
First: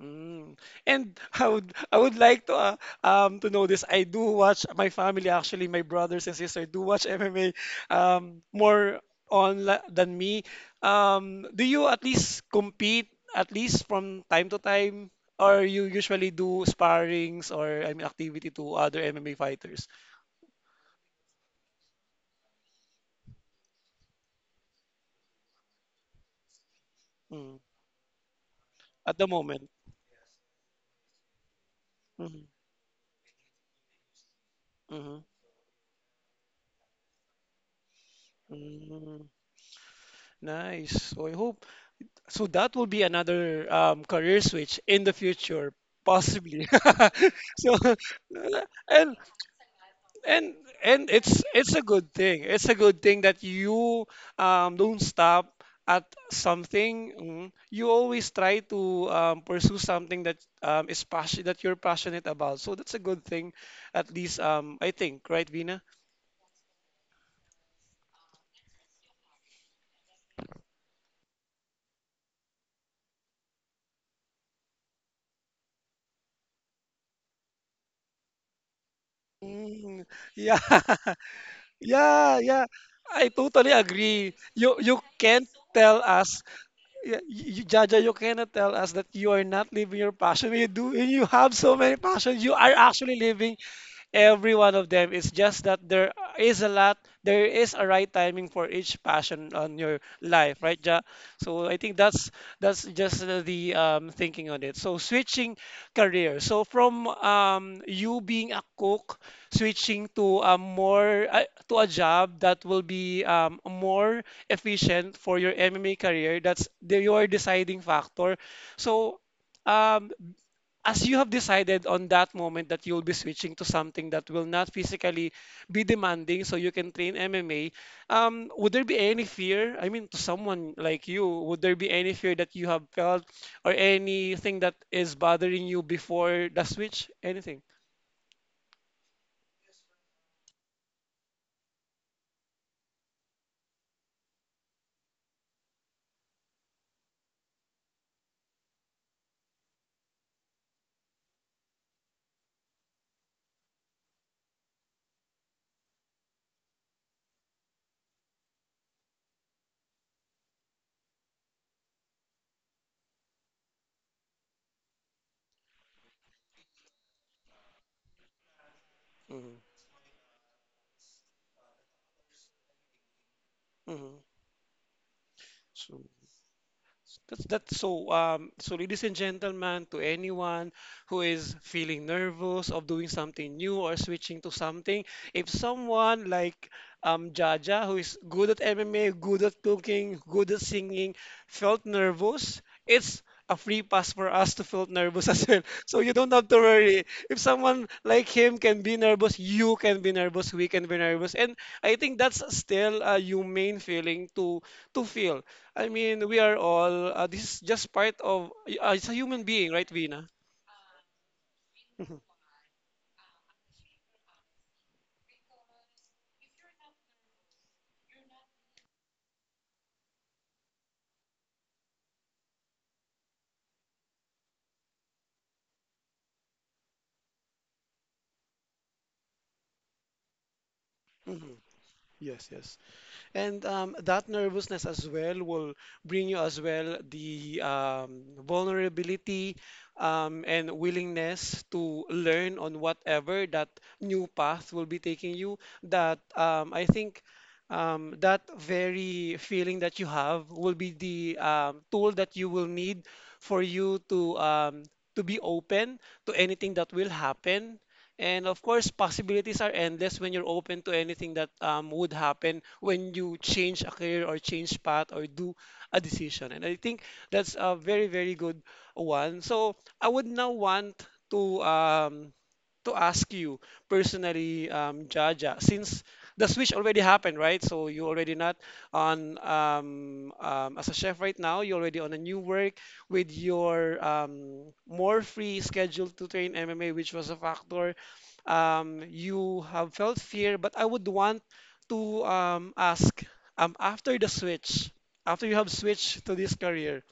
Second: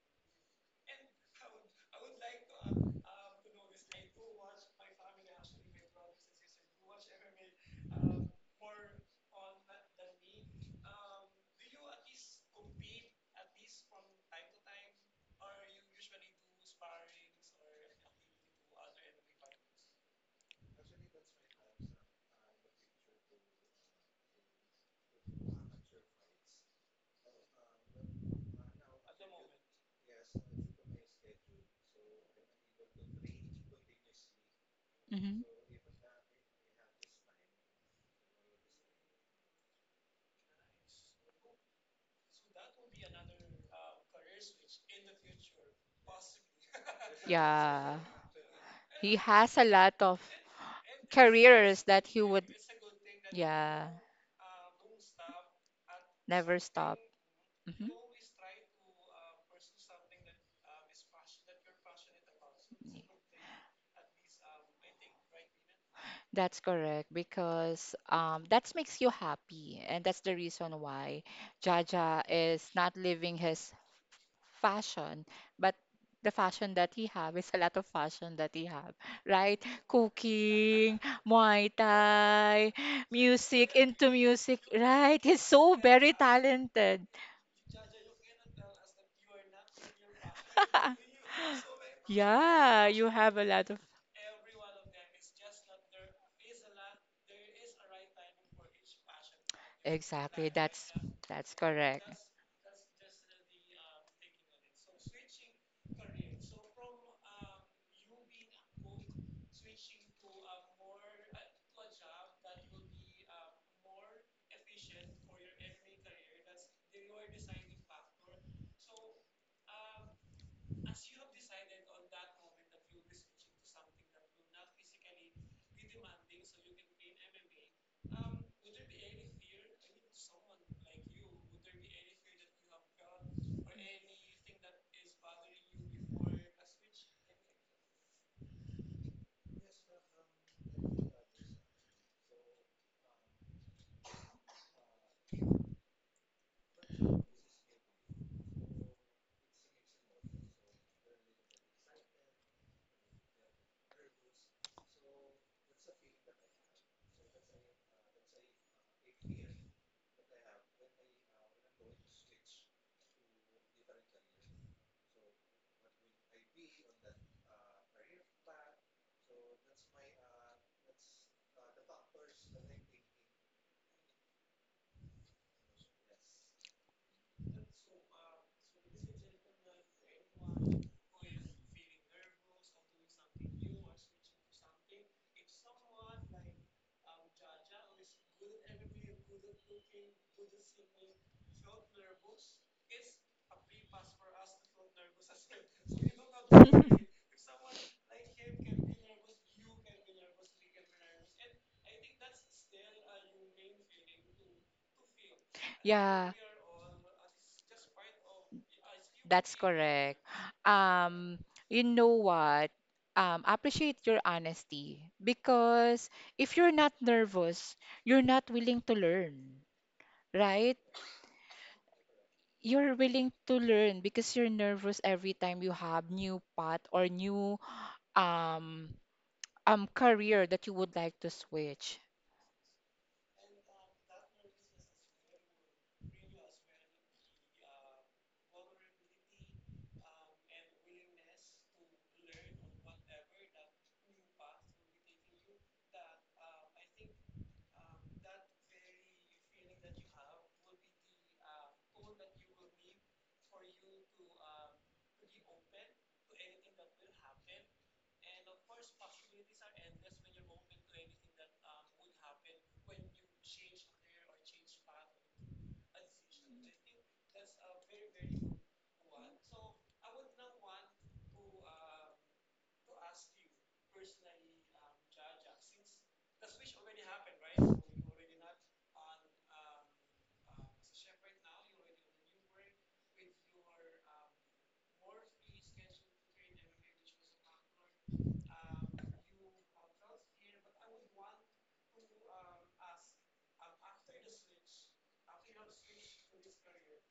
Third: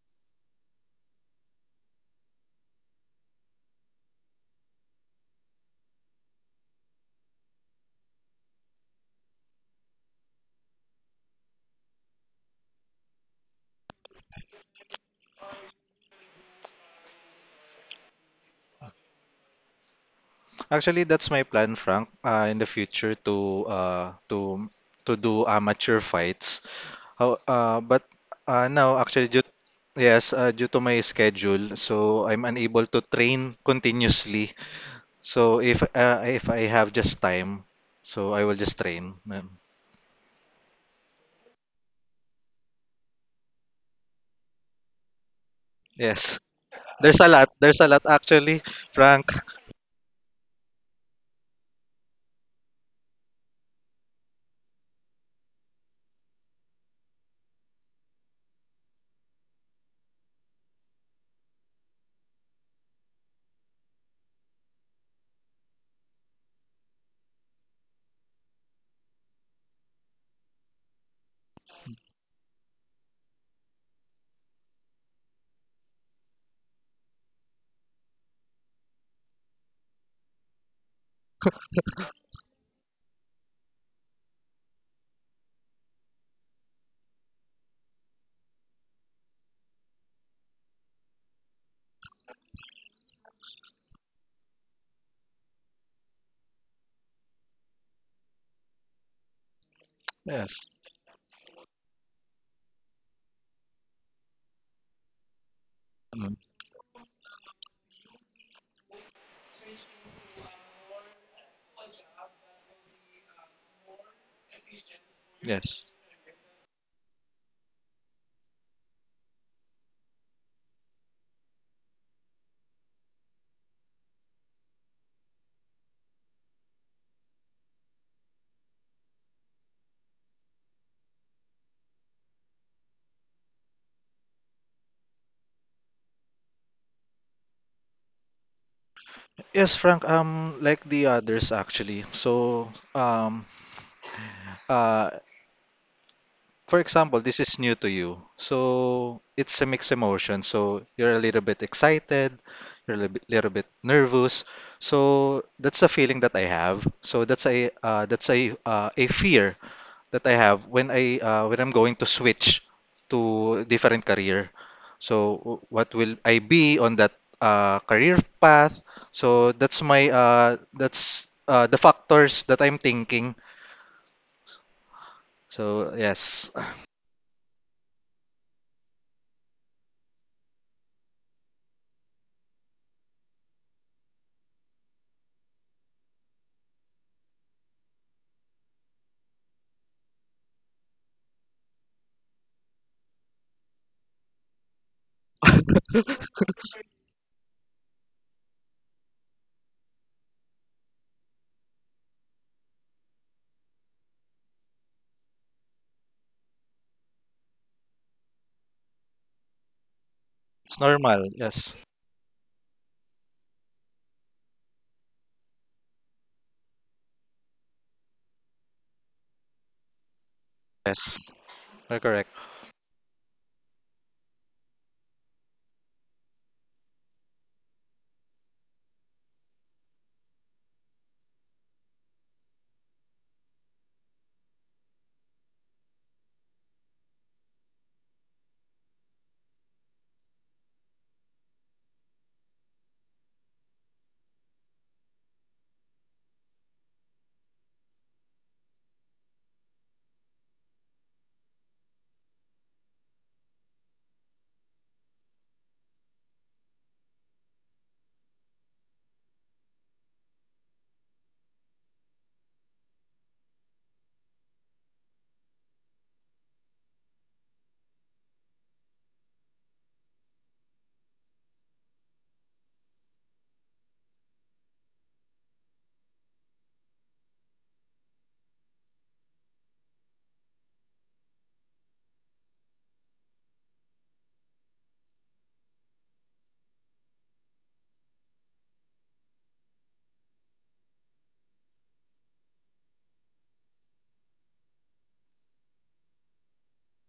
Mm. And I would I would like to uh, um to know this. I do watch my family actually, my brothers and sister do watch M M A um more on la- than me. Um, do you at least compete at least from time to time, or you usually do sparrings or I mean activity to other M M A fighters?
Actually, that's my plan, Frank, uh, in the future, to uh, to to do amateur fights. How,
Mm.
uh, but uh, now,
At the
actually, due,
moment.
yes, uh, due to my schedule, so
Mm-hmm.
I'm unable to train continuously.
Mm-hmm.
Mhm.
So if uh, if I have just time, so I will just train.
Mm.
Um,
Nice. So I hope. So that will be another um, career switch in the future,
yes,
possibly.
there's a lot.
So,
There's a
Yeah,
lot, actually,
he
and
Frank.
has a lot of
and and it's it's a
careers that
good
he
thing.
would
It's a good thing that
yeah
you um, don't stop at
never
something.
stop.
Mm.
Mhm.
You always try to um, pursue something that um, is passion that you're passionate about. So that's a good thing, at least um, I think, right, Vina?
That's correct because um, that makes you happy, and that's the reason why Jaja is not living his fashion, but the fashion that he have is a lot of fashion that he have, right?
Mm, yeah,
Cooking, Muay
yeah, yeah.
Thai,
I totally
music, into
agree.
music,
You you
right? He's
can't
so
tell
very
us.
talented.
Yeah, you, Jaja, you cannot tell us that you are not living your passion. You do, and you have so many passions. You are
Yeah, you
actually
have a
living
lot of
every one of them. It's just that there is a lot, there is a right timing for each passion on your
exactly.
life, right,
Yes.
That's
Ja?
that's
So I think
correct.
that's that's just the the, um, thinking on it. So switching
Mm.
career. So from um, you being a cook, switching to a more uh, to a job that will be um, more efficient for your
Yes.
M M A career. That's the, your deciding factor. So um, as you have decided on that moment that you'll be switching to something that will not physically be demanding so you can train M M A, um, would there be any fear? I mean, to someone like you, would there be any fear that you have felt or anything that is bothering you before the switch? Anything?
Yes, Frank. Um, like the others, actually. So, um, uh, for example, this is new to you. So it's a mixed emotion. So you're a little bit excited, you're a little bit, little bit nervous. So that's a feeling that I have. So that's a uh, that's a uh, a fear that I have when I uh, when I'm going to switch to different career. So w- what will I be on that uh, career path? So
Mm-hmm.
that's my uh, that's uh, the factors that I'm thinking.
Mm-hmm.
So, yes,
That's that's so um so, ladies and gentlemen, to anyone who is feeling nervous of doing something new or switching to something, if someone like um Jaja, who is good at M M A, good at cooking, good at singing, felt nervous, it's a free pass for us to feel nervous as well. So you don't have to worry. If someone like him can be nervous, you can be nervous, we can be nervous, and I think that's still a humane feeling, to to feel. I mean,
Yeah.
we are all, uh, this is just part of, uh, it's a human
That's
being, right,
correct.
Vina?
it's normal.
Um,
Yes,
you know what? Um, appreciate your honesty because if you're not nervous, you're not willing to learn, right?
yes. Correct, correct.
You're willing to learn because you're nervous every time you have new path or new um um career that you would like to
Mhm.
switch.
Yes, yes. And um, that nervousness as well will bring you as well the um, vulnerability um, and willingness to learn on whatever that new path will be taking you. That um, I think um, that very feeling that you have will be the um, tool that you will need for you to um, to be open to anything that will happen, and of course, possibilities are endless when you're open to anything that um, would happen when you change a career or change path or do a decision. And I think that's a very, very good one. So I would now want to um, to ask you personally, um, Jaja, since the switch already happened, right? So you already not on um, um, as a chef right now. You're already on a new work with your um, more free schedule to train M M A, which was a factor um, you have felt fear, but I would want to um, ask um, after the switch, after you have switched to this career,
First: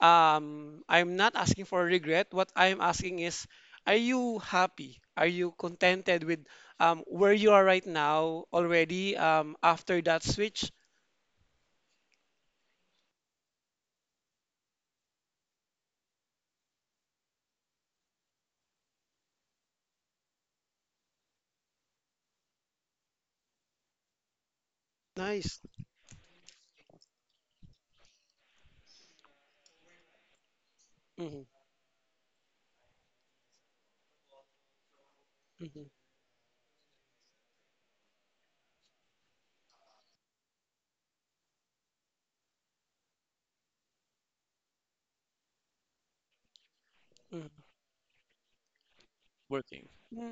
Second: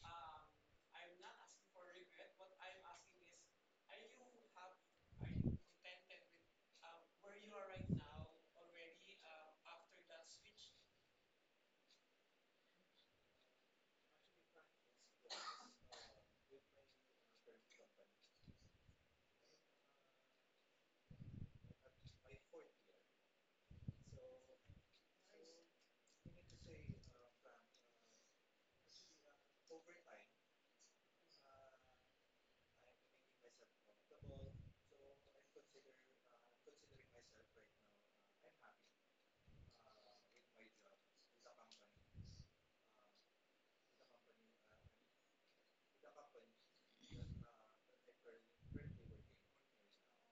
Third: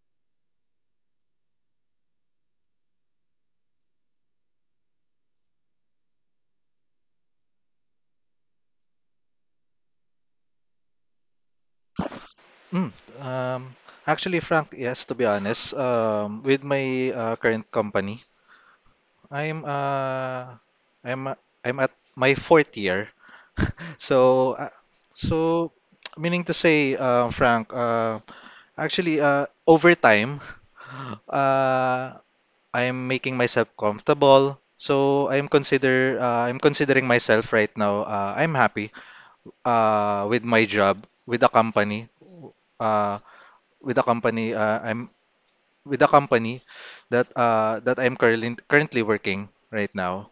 um, I'm not asking for regret. What I'm asking is, are you happy? Are you contented with um, where you are right now already um, after that switch?
Mm, um, Actually, Frank, yes, to be honest, um, with my uh, current company, I'm uh, I'm uh, I'm at my fourth year. So, uh,
Nice.
so meaning to say, uh, Frank, uh, actually, uh, over time,
Mhm,
uh, I'm making myself comfortable. So I'm
mhm,
consider uh, I'm considering myself right now. Uh, I'm happy uh, with my job, with the company. Uh, with the company uh, I'm with the company that
mhm.
uh that I'm currently currently working
Working.
right now.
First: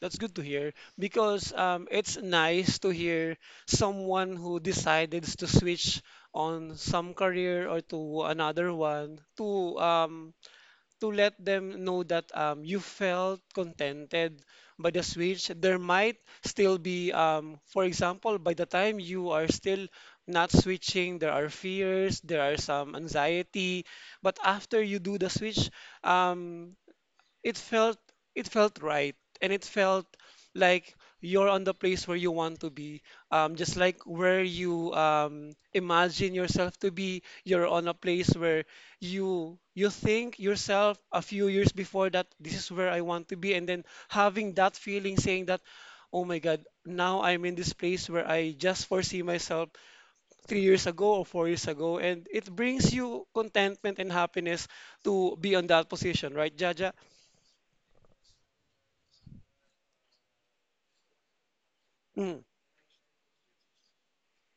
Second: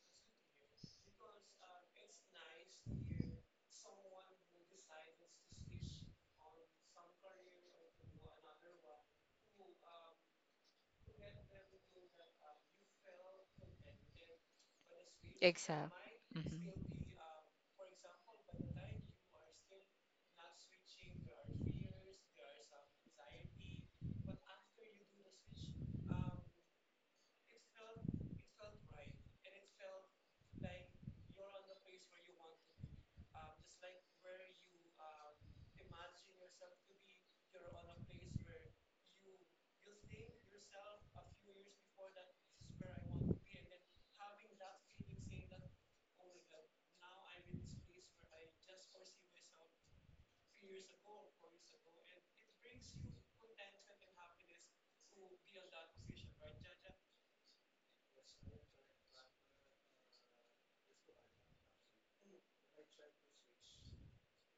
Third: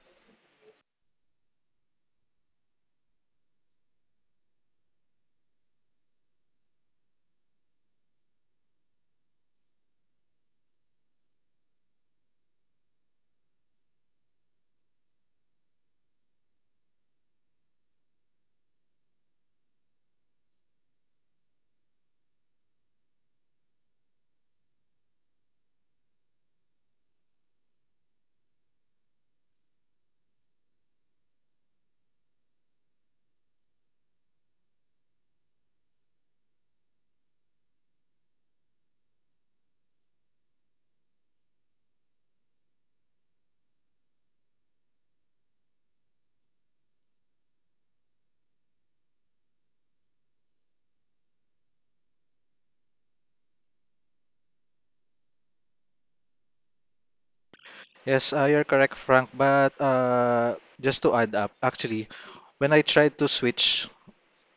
That's good to hear because um, it's nice to hear someone who decided to switch on some career or to another one to um, to let them know that um, you felt contented by the switch. There
Exactly.
might
Mhm.
still be, um, for example, by the time you are still not switching, there are fears, there are some anxiety, but after you do the switch, um, it felt, it felt right, and it felt like you're on the place where you want to be, um, just like where you um, imagine yourself to be. You're on a place where you you think yourself a few years before that this is where I want to be, and then having that feeling, saying that, oh my God, now I'm in this place where I just foresee myself three years ago or four years ago, and it brings you contentment and happiness to be on that position, right, Jaja?
Yes, uh, you're correct, Frank. But uh, just to add up, actually,
Mm.
when I tried to switch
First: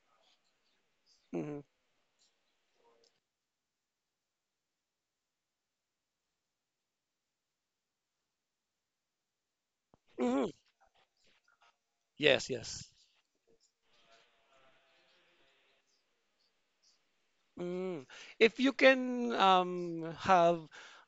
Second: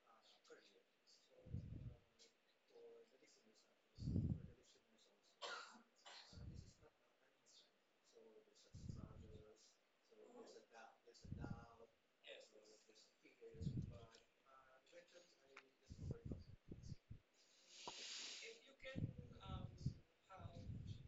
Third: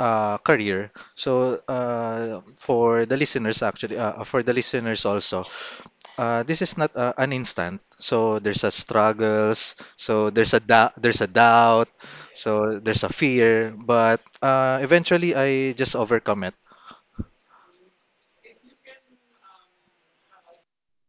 uh, career, so
Hmm,
uh, for the listeners actually, uh, for the listeners, also, uh, this is not uh, an instant. So there's a struggles. So
hmm.
there's a da- there's a doubt.
Yes,
So
yes.
there's a fear. But uh, eventually, I just overcome it.
Mm. If you can um, have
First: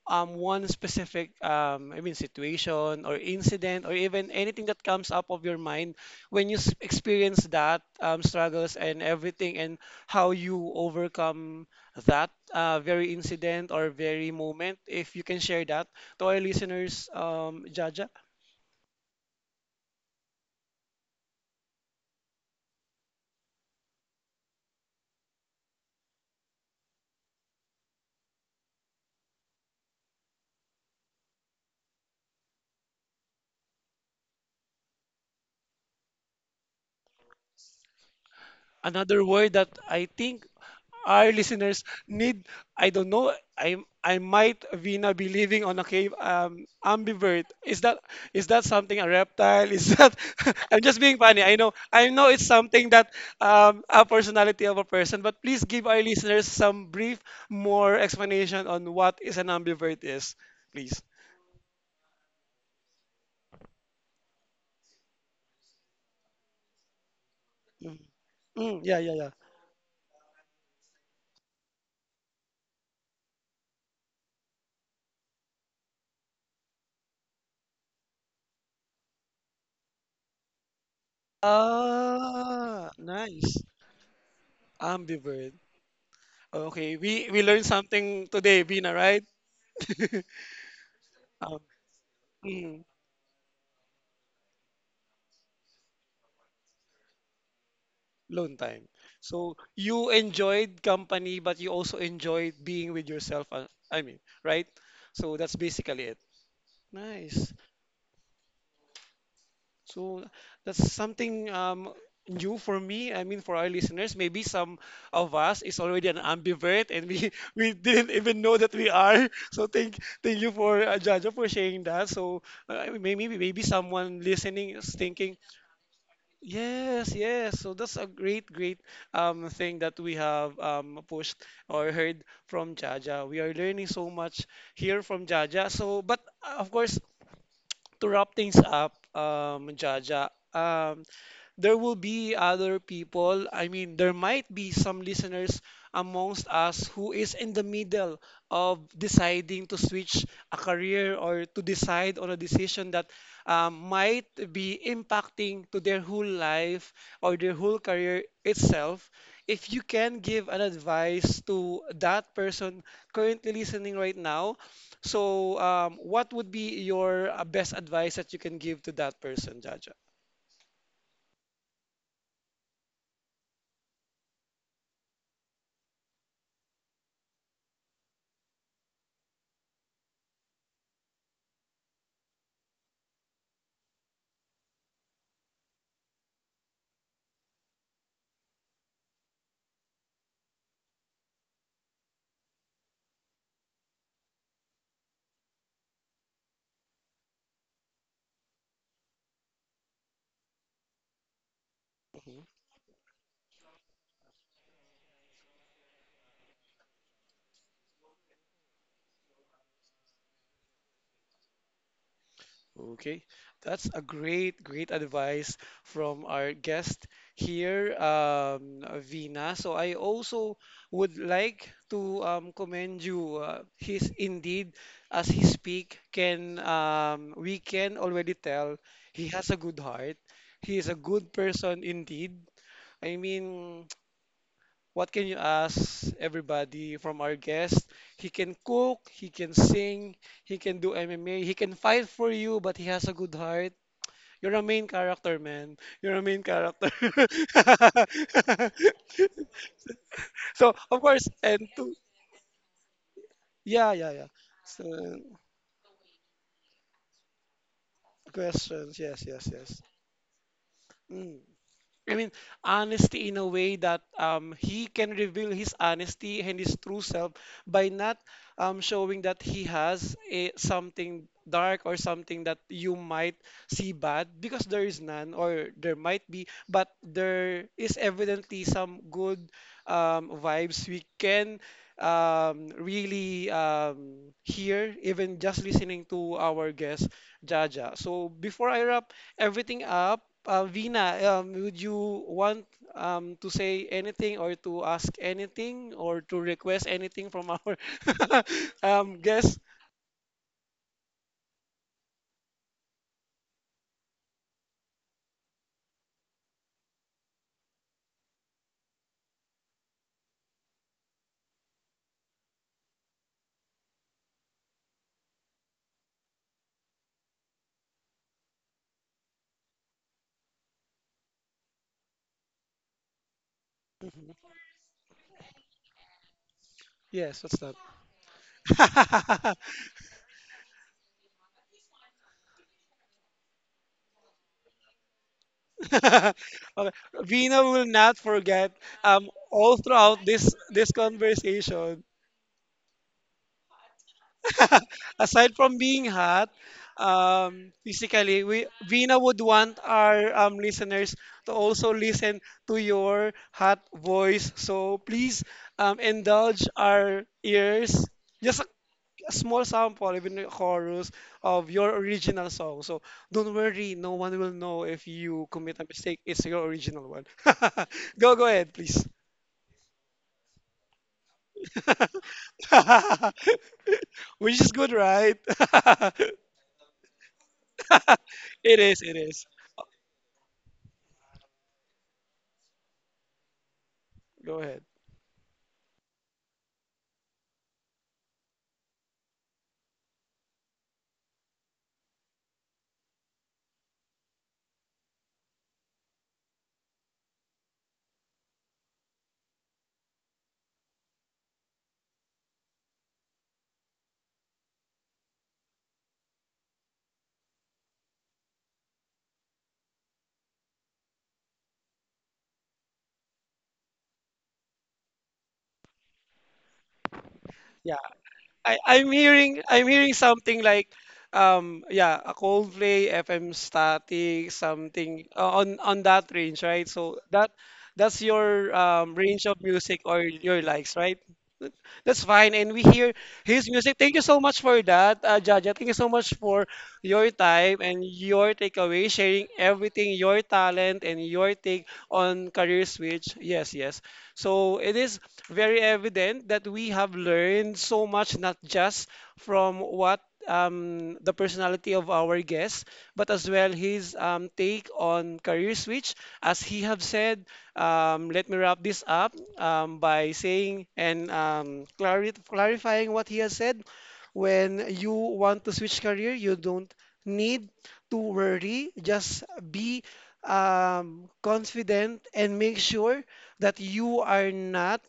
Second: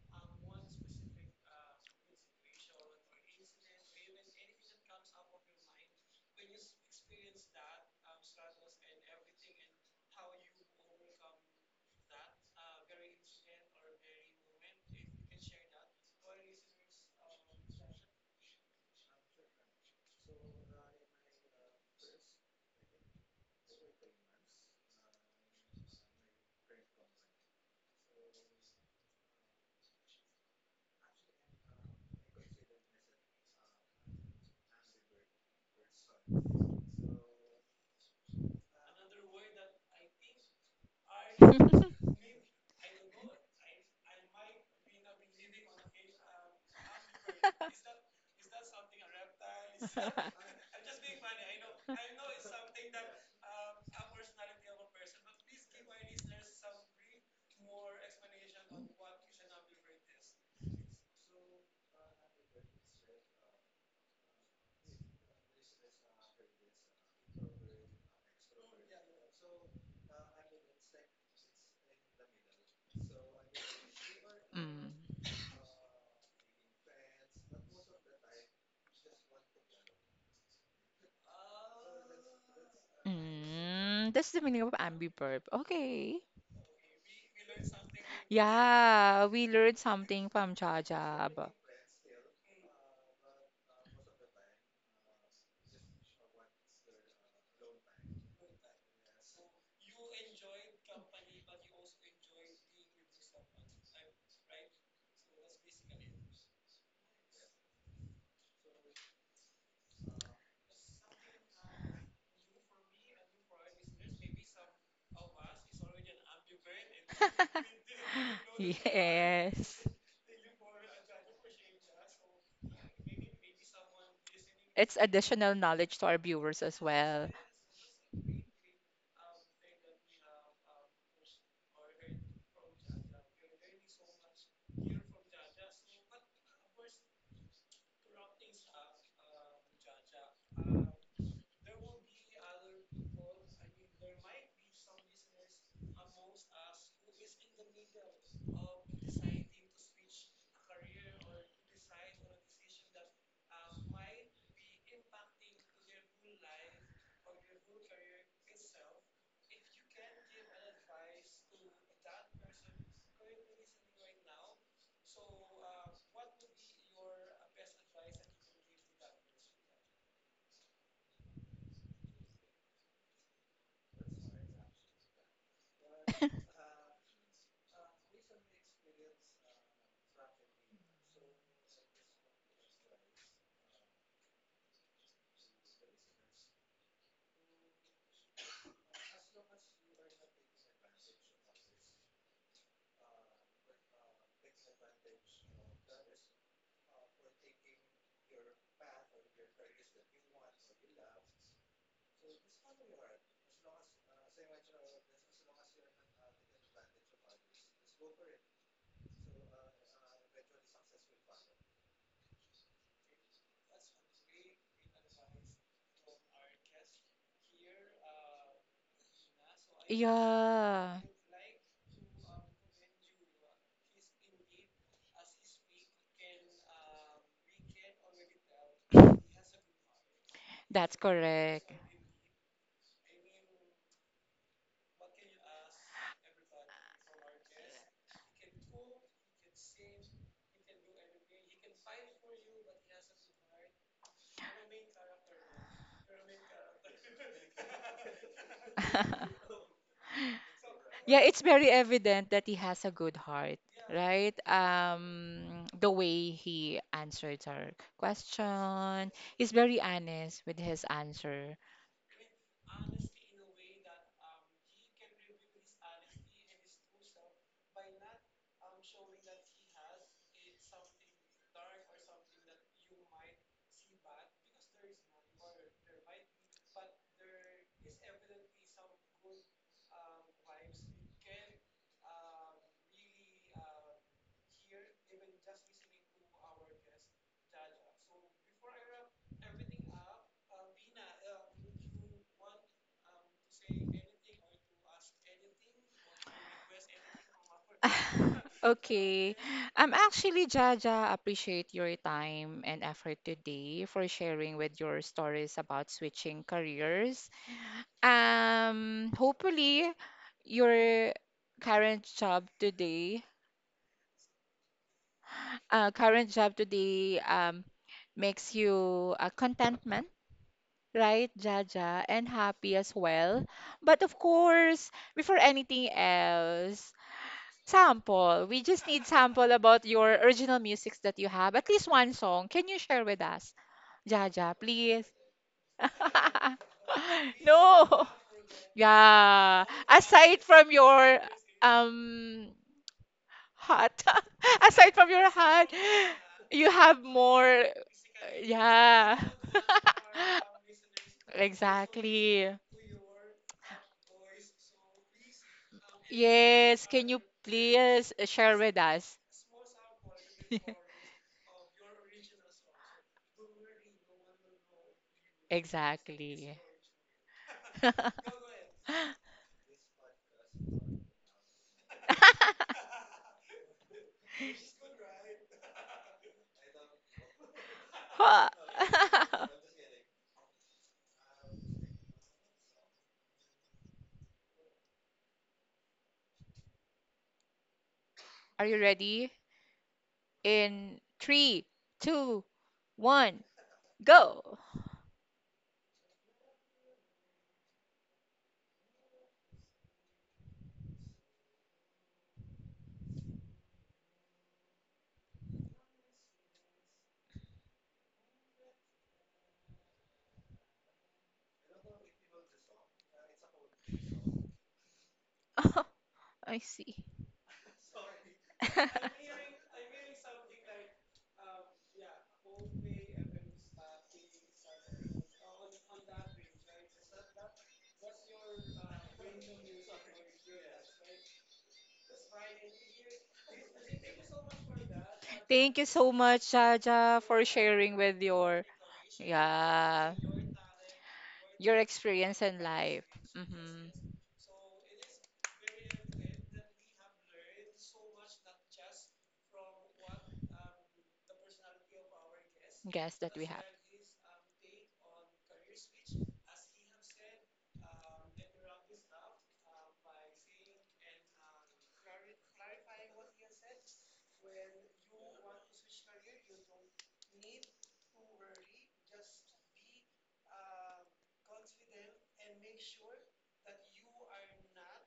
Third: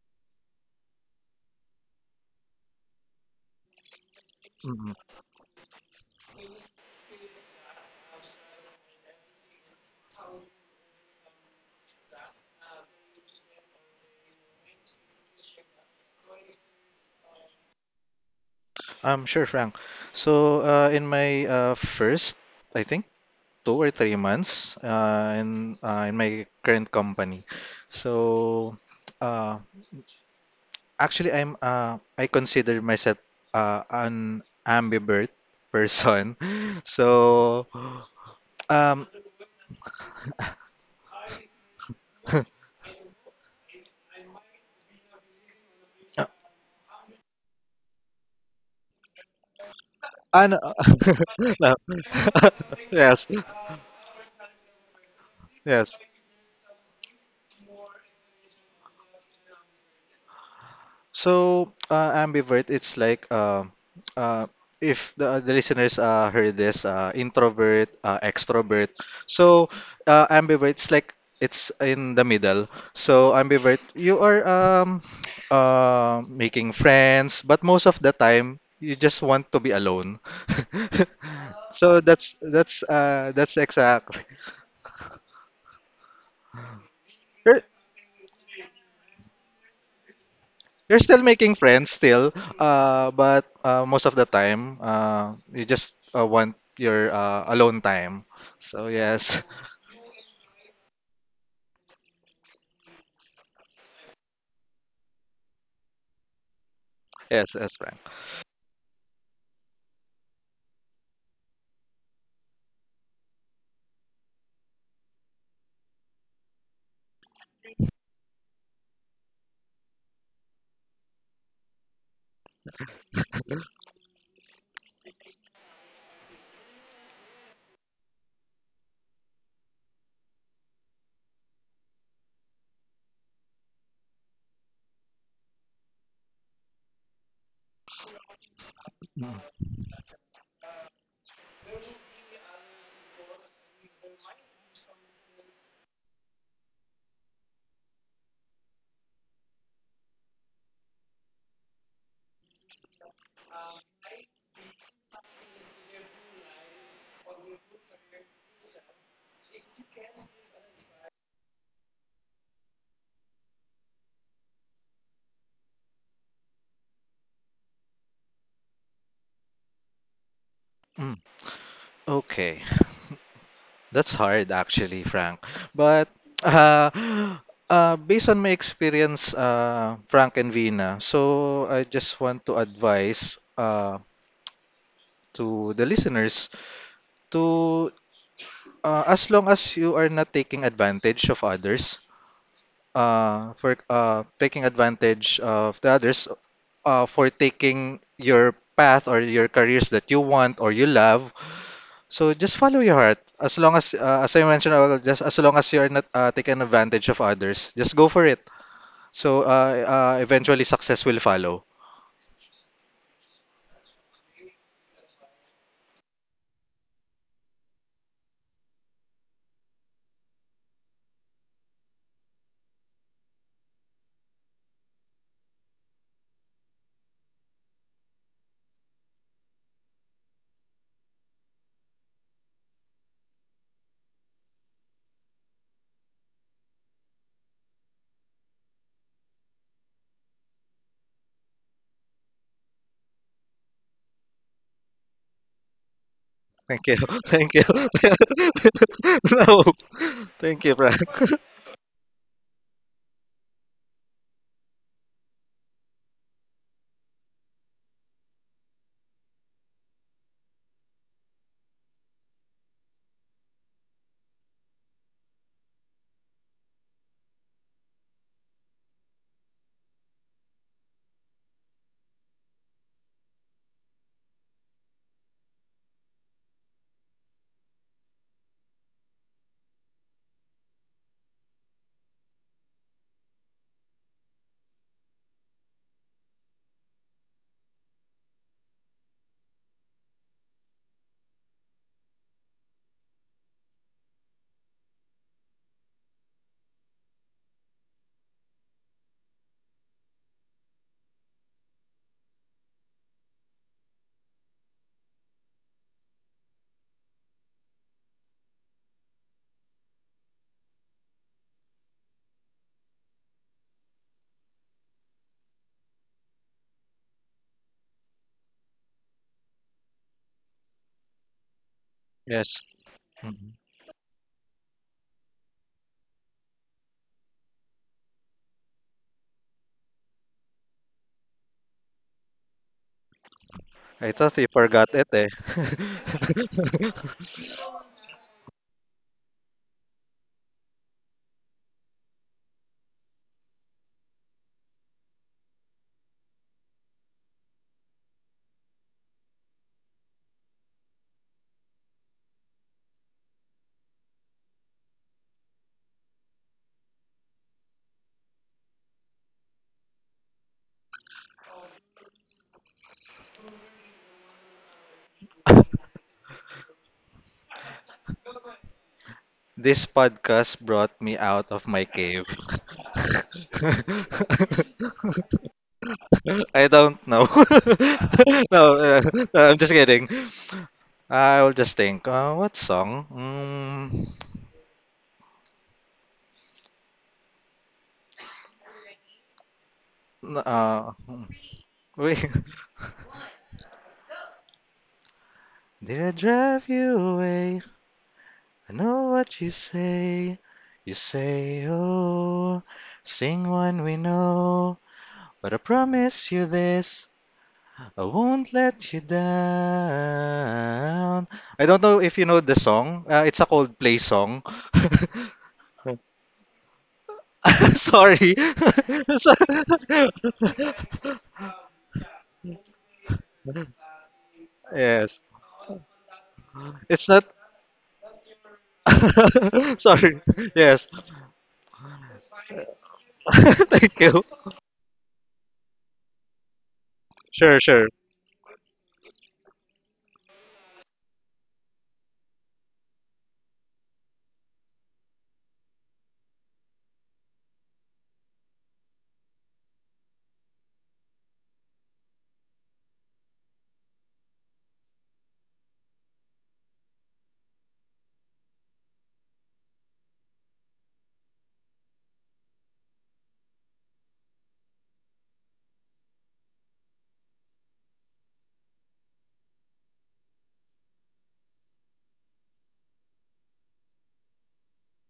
um, one specific, um, I mean, situation or incident or even anything that
Mm-hmm.
comes up of your mind when you s- experience that um, struggles and everything, and how you overcome that uh, very incident or very moment, if you can share that to our listeners, um, Jaja.
Um, sure, Frank. So, uh, in my uh, first, I think, two or three months uh, in uh, in my current company, so uh, actually, I'm uh, I consider myself uh, an ambivert person. So, um,
Another word that I think our listeners need. I don't know, I I might, Vina, be living on a cave. Um, ambivert, is that, is that something, a reptile, is that?
an,
I'm just being funny. I know,
no.
I know it's something that
yes,
um a personality of a person, but please give
yes.
our listeners some brief, more explanation on what is an ambivert is, please.
So, uh, ambivert, it's like um uh, if the, uh, the listeners uh, heard this, uh, introvert,
Mm,
uh,
mm,
extrovert.
yeah yeah yeah.
So, uh, ambivert, it's like, it's in the middle. So, ambivert, you are um,
Mm.
uh, making friends, but most of the time, you just want to be alone. So that's that's
Ah,
uh that's
nice.
Mm,
exactly.
that's the meaning of ambiverb.
Ambivert.
Okay.
Okay, we we learned something today, Vina, right?
Yeah, we learned something from
You're still
Jajab.
making
Um,
friends, still,
mm.
uh, but uh, most of the time, uh, you just uh, want your uh, alone time.
Alone time.
So yes,
So you enjoyed company, but you also enjoyed being with yourself. uh, I mean, right? So that's basically it.
yes,
Nice.
yes, Frank.
So that's something um, new for me. I mean, for our listeners, maybe some of us is already an ambivert, and we we didn't even know that we are. So
Yes.
thank, thank you for uh, Jaja for sharing that. So uh, maybe maybe someone listening is
It's
thinking.
additional knowledge to our viewers as
Yes,
well.
yes. So that's a great, great um thing that we have um pushed or heard from Jaja. We are learning so much here from Jaja. So, but uh, of course, to wrap things up, um, Jaja, um, there will be other people. I mean, there might be some listeners amongst us who is in the middle of deciding to switch a career or to decide on a decision that um, might be impacting to their whole life or their whole career itself. If you can give an advice to that person currently listening right now, so, um, what would be your uh, best advice that you can give to that person, Jaja?
Mm, okay, that's hard actually, Frank. But uh, uh, based on my experience, uh, Frank and Vina, so I just want to advise uh, to the listeners, to uh, as long as you are not taking advantage of others, uh, for uh, taking advantage of the others, uh, for taking your path or your careers that you want or you love. So
Mhm.
just follow your heart. As long as, uh, as I mentioned, uh, just as long as you're not uh, taking advantage of others, just go for it. So uh, uh, eventually, success will follow.
Okay, that's a great, great advice from our guest here, um, uh, Vina. So, I also
Yeah,
would like to um, commend you. Uh, he's indeed, as he speak, can um, we can already tell he has a good heart. He is a
that's
good
correct.
person indeed. I mean, what can you ask everybody from our guest? He can cook, he can sing, he can do M M A, he can fight for you, but he has a good heart. You're a main character, man. You're a main
Thank
character.
you. Thank you. No. Thank
So,
you, Frank.
of
Yeah,
course,
it's
and
very
to,
evident that he has a good heart,
yeah, yeah, yeah.
right?
So,
Um, the way he answered our
questions,
question,
yes, yes,
he's
yes.
very honest with his
Mm.
answer.
I mean, honesty in a way that um, he can reveal his honesty and his true self by not um, showing that he has a, something dark or something that you might see bad because there is none or there might be, but there is evidently some good um, vibes we can um, really um, hear even just listening to our guest Jaja. So before I wrap everything up. Uh, Vina, um, would you want um, to say anything or to ask anything or to request anything from our um,
Okay.
guest?
I'm actually, Jaja, appreciate your time and effort today for sharing with your stories about switching careers. Um, hopefully your current job today, uh, current job today, um, makes you uh, contentment, right, Jaja, and
Yes.
happy as well.
Mhm.
But of
Mhm.
course, before anything else,
Yes, what's that?
sample. We just need sample about your original musics that you have. At least one song. Can you share with us?
I thought you
Jaja,
forgot
please.
it, eh.
Okay. Vina will
No.
not forget um,
Yeah.
all throughout
Aside
this
from
this
your
conversation.
um heart, aside from your
Aside
heart,
from being hot,
you have more.
um, physically, we Vina
Yeah.
would want our um, listeners to also listen
Exactly.
to your hot voice. So please um, indulge
Yes. Can you
our ears.
please share
Just a,
with us?
a small sample, even a chorus of your original song. So don't worry, no one will know if you commit a mistake. It's
Exactly.
your original one. Go, go ahead, please.
This podcast brought me out of my cave.
Which is good, right?
I don't know.
Huh.
no,
It is,
uh,
it is.
no, I'm just kidding. I'll just think. Uh, what song? Mm,
Go ahead.
Are you ready?
n- uh,
In
mm,
three,
Wait.
two, one, go.
Did I drive you away? I know what you say. You say, "Oh, sing one we know." But I promise you this. I won't let you down. I don't know if you know the song. Uh, it's a Coldplay song.
I see.
Yeah,
Sorry.
I, I'm
So-
hearing I'm hearing something like um yeah a Coldplay, F M Static,
yes.
something uh, on on that range, right?
It's
So
not.
that that's your um, range of music
Sorry.
or your
Yes.
likes, right? Th- That's fine, and we hear his music.
Thank
Thank
you.
you so much for that, uh, Jaja.
Thank you
Thank you so
so
much
much,
for
Jaja,
your
for
Sure,
time
sure.
sharing
and
with
your
your
takeaway, sharing everything,
yeah
your talent and your
your
take
experience
on
in
career
life.
switch. Yes, yes.
Mm-hmm.
So it is very evident that we have learned so much, not just from what um, the personality of our guest,
Guess
but
that
as
we have.
well his um, take on career switch. As he have said, um, let me wrap this up um, by saying and um, clari clarifying what he has said. When you want to switch career, you don't need to worry. Just be um, confident and make sure that you are not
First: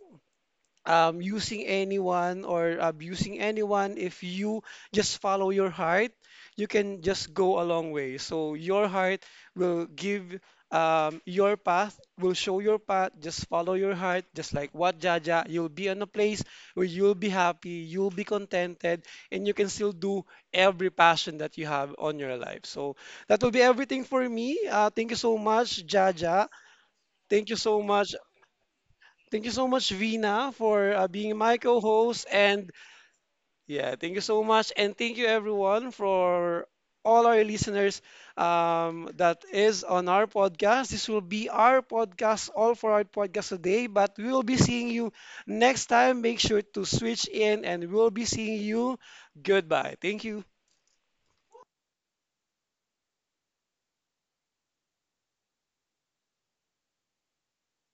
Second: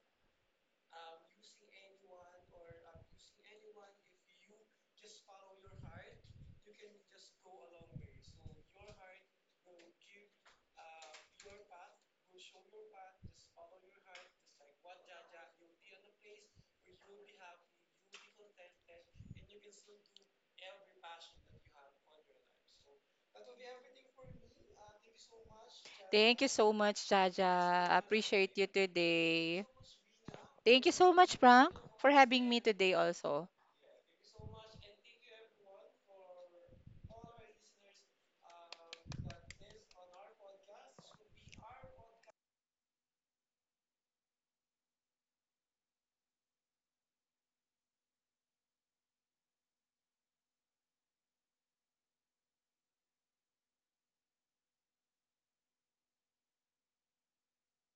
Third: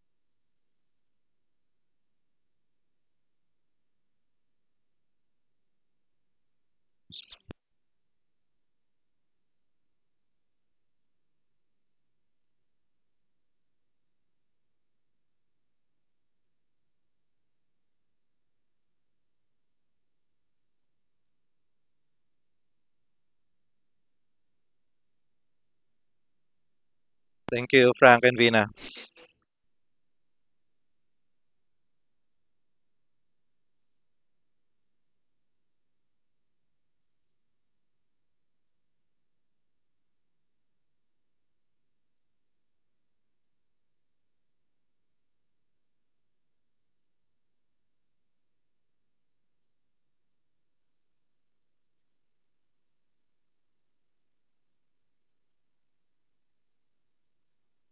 um, using anyone or abusing anyone, if you just follow your heart, you can just go a long way. So your heart will give um, your path, will show your path. Just follow your heart, just like what Jaja, you'll be in a place where you'll be happy, you'll be contented, and you can still do every passion that you have on your life. So that will be everything for me. Uh, thank you so much,
Thank
Jaja.
you so much,
Thank you
Thank
so
Jaja.
you,
much,
Frank and
Appreciate
Vina.
you
thank you
today.
so much, Vina,
Thank
for
you
uh,
so
being
much,
my
Frank, for
co-host.
having me
And
today also.
yeah, thank you so much. And thank you, everyone, for all our listeners um, that is on our podcast. This will be our podcast, all for our podcast today. But we will be seeing you next time. Make sure to switch in, and we'll be seeing you. Goodbye. Thank you.